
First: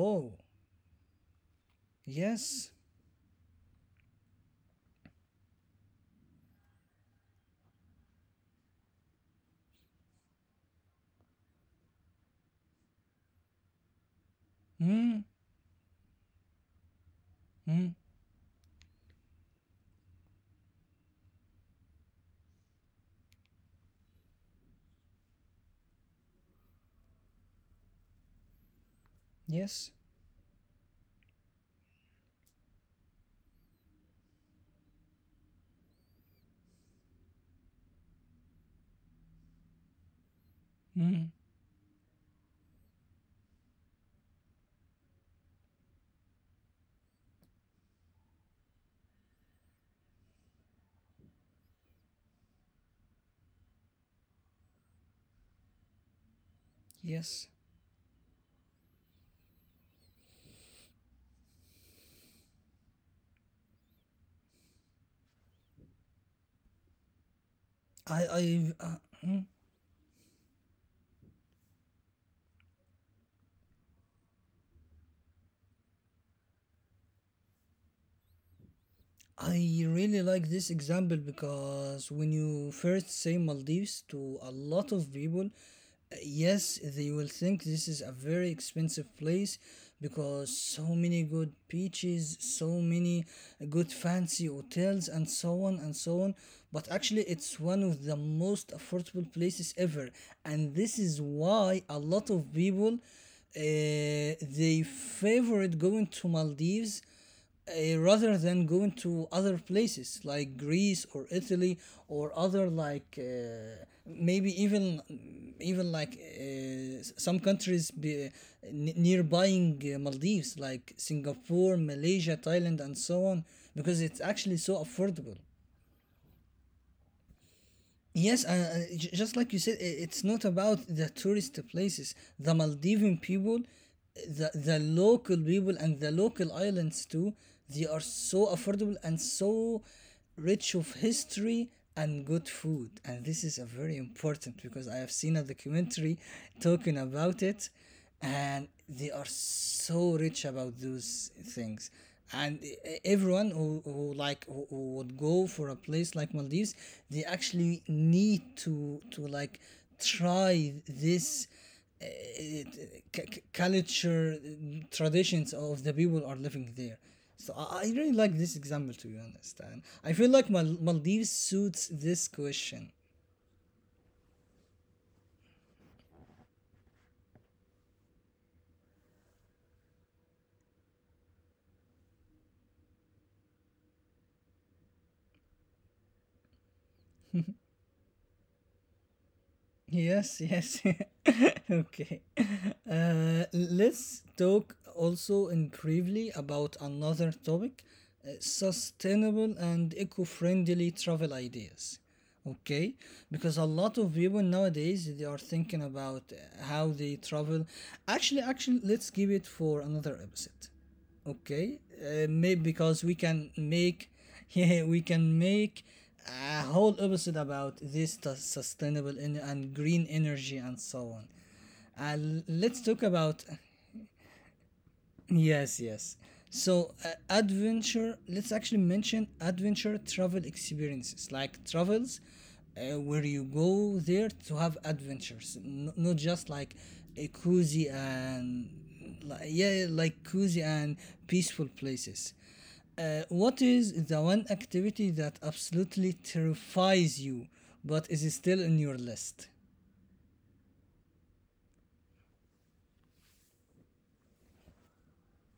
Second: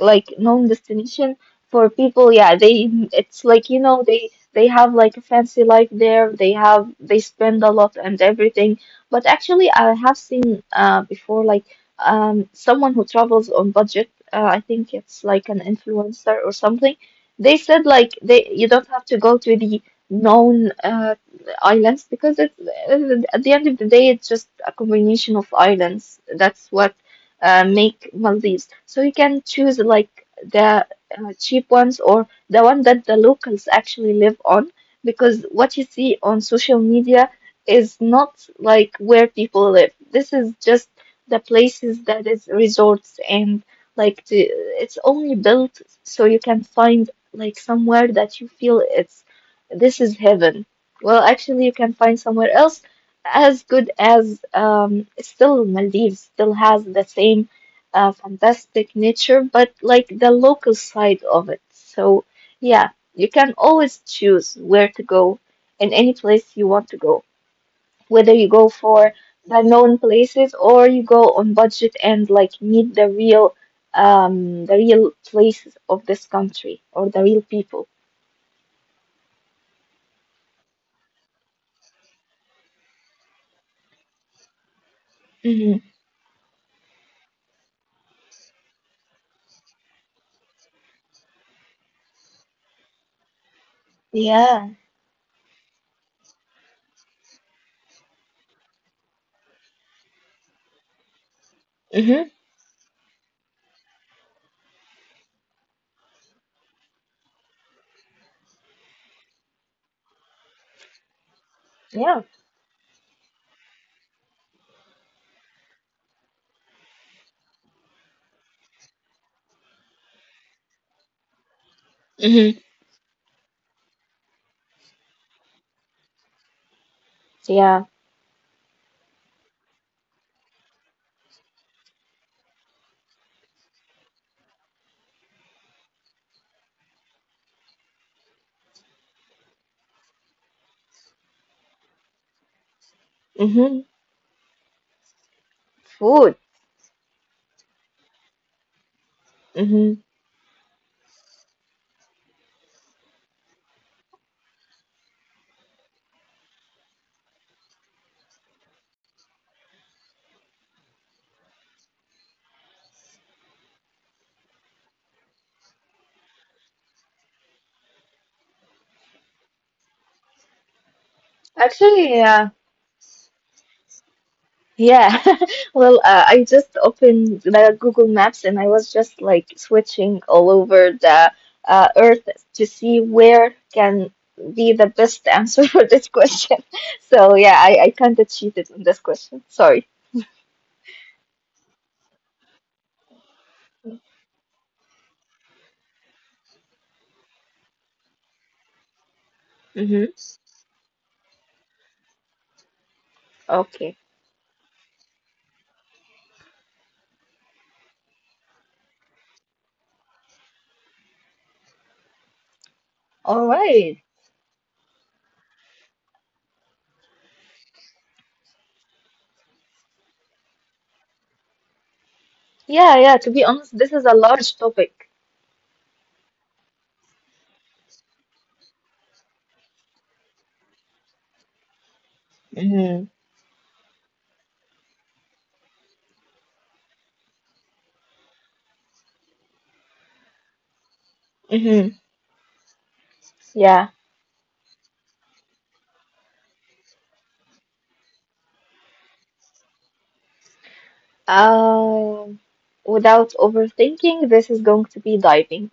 [SPEAKER 2] like known destination for people. Yeah,
[SPEAKER 1] yes.
[SPEAKER 2] they it's like, you know, they have like a fancy life there. They spend a lot and everything. But actually, I have seen before, like, someone who travels on budget. I think
[SPEAKER 1] Hmm.
[SPEAKER 2] it's like an influencer or something. They
[SPEAKER 1] Hmm.
[SPEAKER 2] said like, they you don't have to go to the known islands, because it's at the end of the day it's just a combination of islands. That's what make Maldives. So you can choose
[SPEAKER 1] Yes.
[SPEAKER 2] like the cheap ones, or the one that the locals actually live on, because what you see on social media is not like where people live. This is just
[SPEAKER 1] Hmm.
[SPEAKER 2] the places that is resorts, and like it's only built so you can find like somewhere that you feel it's, this is heaven. Well, actually, you can find somewhere else as good as, still Maldives still has the same
[SPEAKER 1] Yes.
[SPEAKER 2] fantastic nature, but like the local side of it. So yeah, you can always choose where to go in any place you want to go, whether
[SPEAKER 1] I.
[SPEAKER 2] you go
[SPEAKER 1] I.
[SPEAKER 2] for
[SPEAKER 1] Hmm.
[SPEAKER 2] the known places, or you go on budget and like meet the real, the real places of this country or the real people.
[SPEAKER 1] I really like this example because when you first say Maldives to a lot of people,
[SPEAKER 2] Hmm.
[SPEAKER 1] yes, they will think this is a very expensive place because so many good beaches, so many good
[SPEAKER 2] Yeah.
[SPEAKER 1] fancy hotels, and so on and so on. But actually, it's one of the most affordable places ever, and this is why
[SPEAKER 2] Hmm.
[SPEAKER 1] a lot of people they favorite going to Maldives rather than going to other places like Greece or
[SPEAKER 2] Yeah.
[SPEAKER 1] Italy or other like maybe even like some countries nearbying Maldives like Singapore,
[SPEAKER 2] Hmm.
[SPEAKER 1] Malaysia, Thailand, and so on because it's actually so affordable.
[SPEAKER 2] Yeah.
[SPEAKER 1] Yes, just like you said, it's not about the tourist places. The Maldivian people, the local people, and the local islands too. They are so affordable and so rich of history and good food.
[SPEAKER 2] Hmm.
[SPEAKER 1] And this is a very important because I have seen a
[SPEAKER 2] Food.
[SPEAKER 1] documentary talking about it, and they are
[SPEAKER 2] Hmm.
[SPEAKER 1] so rich about those things and everyone who would go for a place like maldives they actually need to like try this uh, c- culture traditions of the people are living there so I really like this example to be honest and I feel like maldives
[SPEAKER 2] Actually, yeah,
[SPEAKER 1] suits this question.
[SPEAKER 2] yeah. Well, I just opened the Google Maps and I was just like switching all over the, Earth, to see where can be the best answer for this question. So yeah, I kind of cheated on this question. Sorry.
[SPEAKER 1] Yes, yes. Okay. Let's talk also in briefly about another topic sustainable
[SPEAKER 2] Mm-hmm.
[SPEAKER 1] and eco friendly travel ideas. Okay, because a
[SPEAKER 2] Okay.
[SPEAKER 1] lot of people nowadays they are thinking about how they travel. Actually, let's give it for another episode, okay? Maybe because we
[SPEAKER 2] All
[SPEAKER 1] can
[SPEAKER 2] right.
[SPEAKER 1] make yeah we can make a whole episode about this sustainable and green energy and so on,
[SPEAKER 2] Yeah,
[SPEAKER 1] let's
[SPEAKER 2] yeah.
[SPEAKER 1] talk
[SPEAKER 2] To be
[SPEAKER 1] about
[SPEAKER 2] honest, this is a large topic.
[SPEAKER 1] Yes, yes. So, adventure, let's actually mention adventure travel experiences, like travels
[SPEAKER 2] Mm-hmm.
[SPEAKER 1] where you go there to have adventures, not just like a cozy and, yeah, yeah, like cozy and peaceful
[SPEAKER 2] Mm-hmm.
[SPEAKER 1] places. What
[SPEAKER 2] Yeah.
[SPEAKER 1] is the one activity that absolutely terrifies you, but is still in your list?
[SPEAKER 2] Um, Without overthinking, this is going to be diving.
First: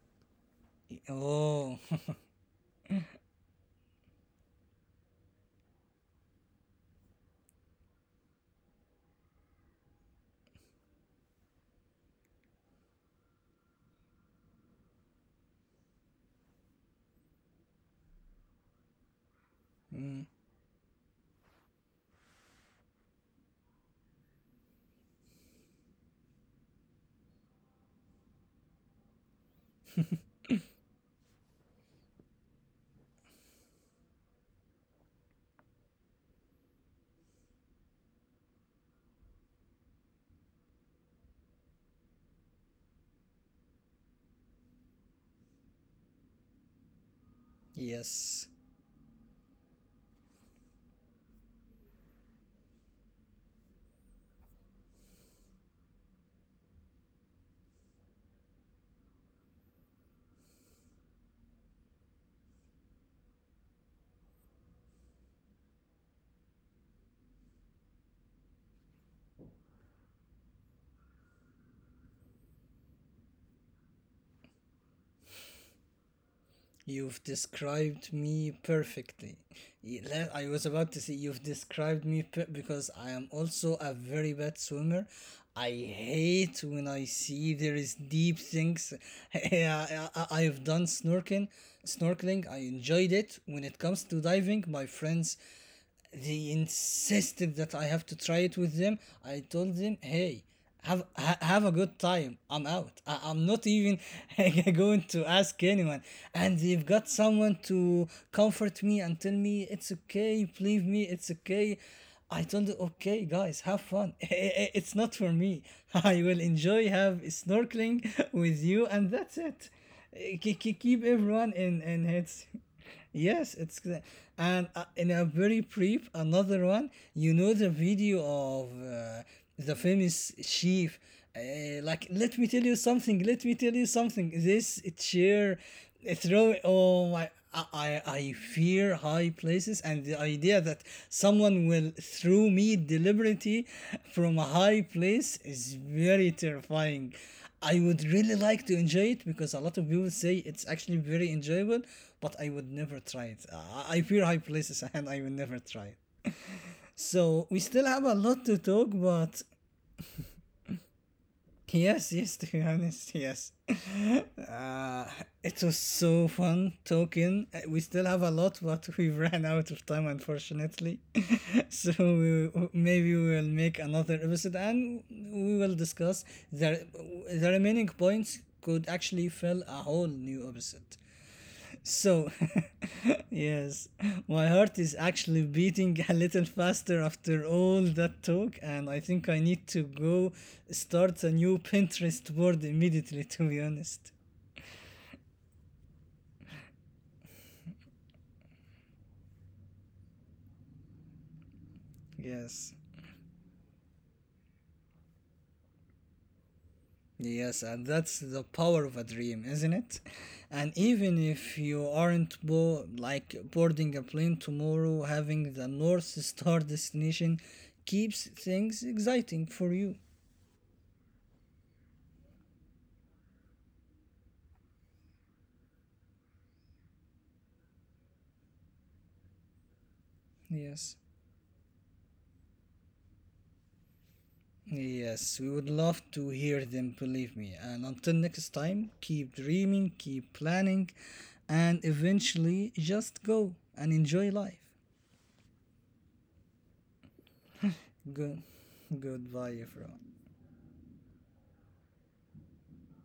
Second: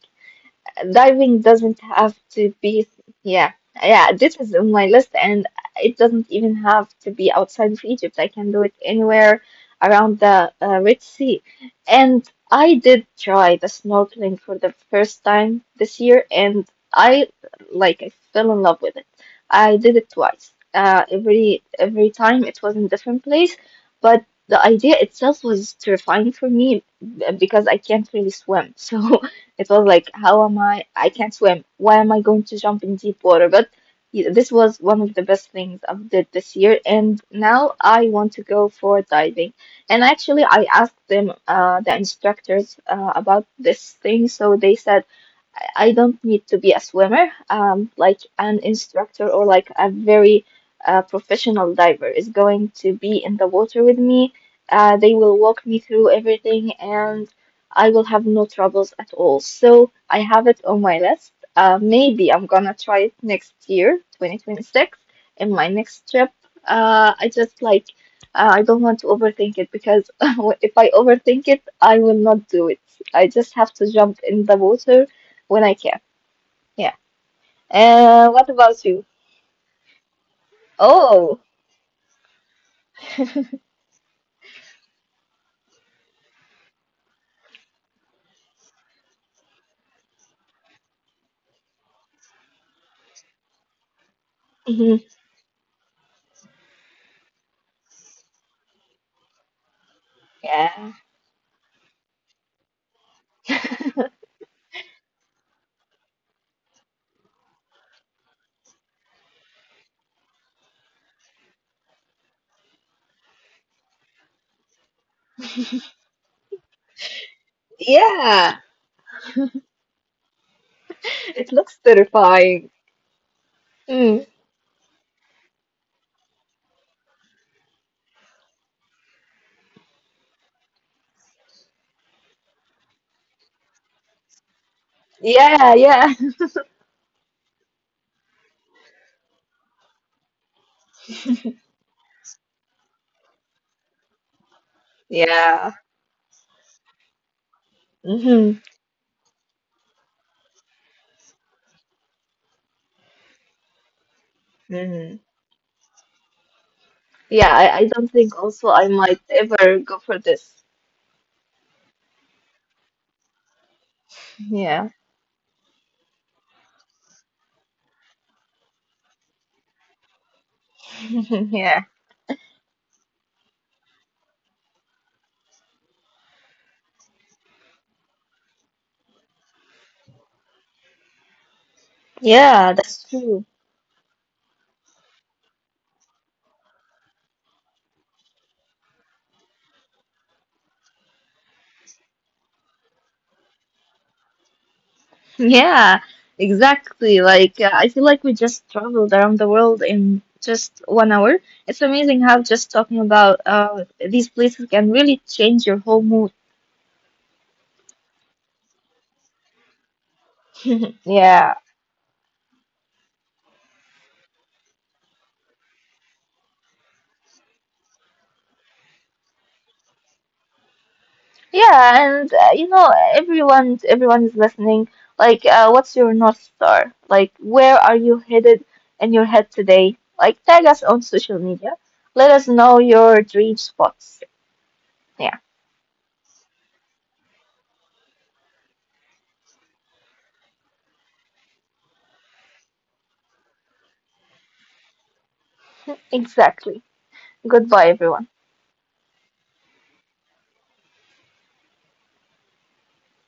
[SPEAKER 2] Diving doesn't
[SPEAKER 1] Oh,
[SPEAKER 2] have to be, yeah, yeah, this is on my list, and it doesn't even have to be outside of Egypt. I can do it anywhere around the Red Sea. And I did try the snorkeling for the first time this year, and I like I fell in love with it. I did it twice. Every time it was in a different place, but the idea itself was terrifying for me because I can't really swim. So it was like, how am I? I can't swim. Why am I going to jump in deep water? But yeah, this was one of the best things I did this year, and now I want to go for diving. And actually, I asked them, the instructors, about this thing, so they said, I don't need to be a swimmer. Like an
[SPEAKER 1] yes.
[SPEAKER 2] instructor, or like a very professional diver, is going to be in the water with me. They will walk me through everything, and I will have no troubles at all. So I have it on my list. Maybe I'm gonna try it next year, 2026, in my next trip. Uh, I just like, I don't want to overthink it, because if I overthink it, I will not do it. I just have to jump in the water when I can. Yeah.
[SPEAKER 1] You've described
[SPEAKER 2] And what
[SPEAKER 1] me
[SPEAKER 2] about you?
[SPEAKER 1] perfectly. I was about to say
[SPEAKER 2] Oh,
[SPEAKER 1] you've described me because I am also a very bad swimmer. I hate when I see there is deep things. I have done snorkeling. I enjoyed it. When it comes to diving,
[SPEAKER 2] hmm,
[SPEAKER 1] my friends they insisted that I have to try it with them. I told them, hey,
[SPEAKER 2] yeah.
[SPEAKER 1] have a good time. I'm out. I'm not even going to ask anyone. And they've got someone to comfort me and tell me it's okay. Believe me, it's okay. I told them, okay, guys, have fun. It's not for me. I will enjoy have snorkeling
[SPEAKER 2] Yeah,
[SPEAKER 1] with you, and that's it. Keep
[SPEAKER 2] it
[SPEAKER 1] everyone
[SPEAKER 2] looks
[SPEAKER 1] in heads.
[SPEAKER 2] terrifying.
[SPEAKER 1] Yes,
[SPEAKER 2] Mm.
[SPEAKER 1] and in a very brief another one. You know the video of the famous chief. Like, let me tell you something. Let me tell you something. This
[SPEAKER 2] Yeah,
[SPEAKER 1] chair,
[SPEAKER 2] yeah,
[SPEAKER 1] it throw. Oh my! I fear high places, and the idea that someone will throw me deliberately from a high place
[SPEAKER 2] yeah.
[SPEAKER 1] is very terrifying. I would really
[SPEAKER 2] Hmm.
[SPEAKER 1] like to enjoy it because a lot of people say it's actually very enjoyable, but I would never try it. Fear high places and I
[SPEAKER 2] Hmm.
[SPEAKER 1] will never try it. So
[SPEAKER 2] Yeah,
[SPEAKER 1] we still
[SPEAKER 2] I, I
[SPEAKER 1] have a
[SPEAKER 2] don't
[SPEAKER 1] lot
[SPEAKER 2] think
[SPEAKER 1] to
[SPEAKER 2] also
[SPEAKER 1] talk,
[SPEAKER 2] I might
[SPEAKER 1] but
[SPEAKER 2] ever go for this.
[SPEAKER 1] yes, yes, to be honest, yes.
[SPEAKER 2] Yeah,
[SPEAKER 1] Uh, it was so fun talking. We still have a lot, but we ran out of time, unfortunately.
[SPEAKER 2] yeah,
[SPEAKER 1] So maybe we will make another episode and we will discuss the, the remaining points could actually fill a whole new episode. So
[SPEAKER 2] yeah, that's true.
[SPEAKER 1] yes, my heart is actually beating a little faster after all that talk, and I think I need to go start a new Pinterest board immediately, to be honest.
[SPEAKER 2] Yeah, exactly. Like, I feel like we just traveled around the world in just 1 hour. It's amazing how just
[SPEAKER 1] Yes.
[SPEAKER 2] talking about these places can really change your whole mood.
[SPEAKER 1] Yes, and that's the power of a dream, isn't it? And even
[SPEAKER 2] Yeah.
[SPEAKER 1] if you aren't like boarding a plane tomorrow, having the North Star destination keeps things exciting for you.
[SPEAKER 2] Yeah, and you know, everyone is listening. Like, what's your North Star? Like, where are you headed in your head today? Like, tag us
[SPEAKER 1] Yes.
[SPEAKER 2] on social media. Let us know your dream spots. Yeah,
[SPEAKER 1] Yes, we would love to hear them, believe me. And until next time, keep dreaming, keep planning, and eventually just go and enjoy life.
[SPEAKER 2] exactly. Goodbye, everyone.
[SPEAKER 1] Good. Goodbye, everyone.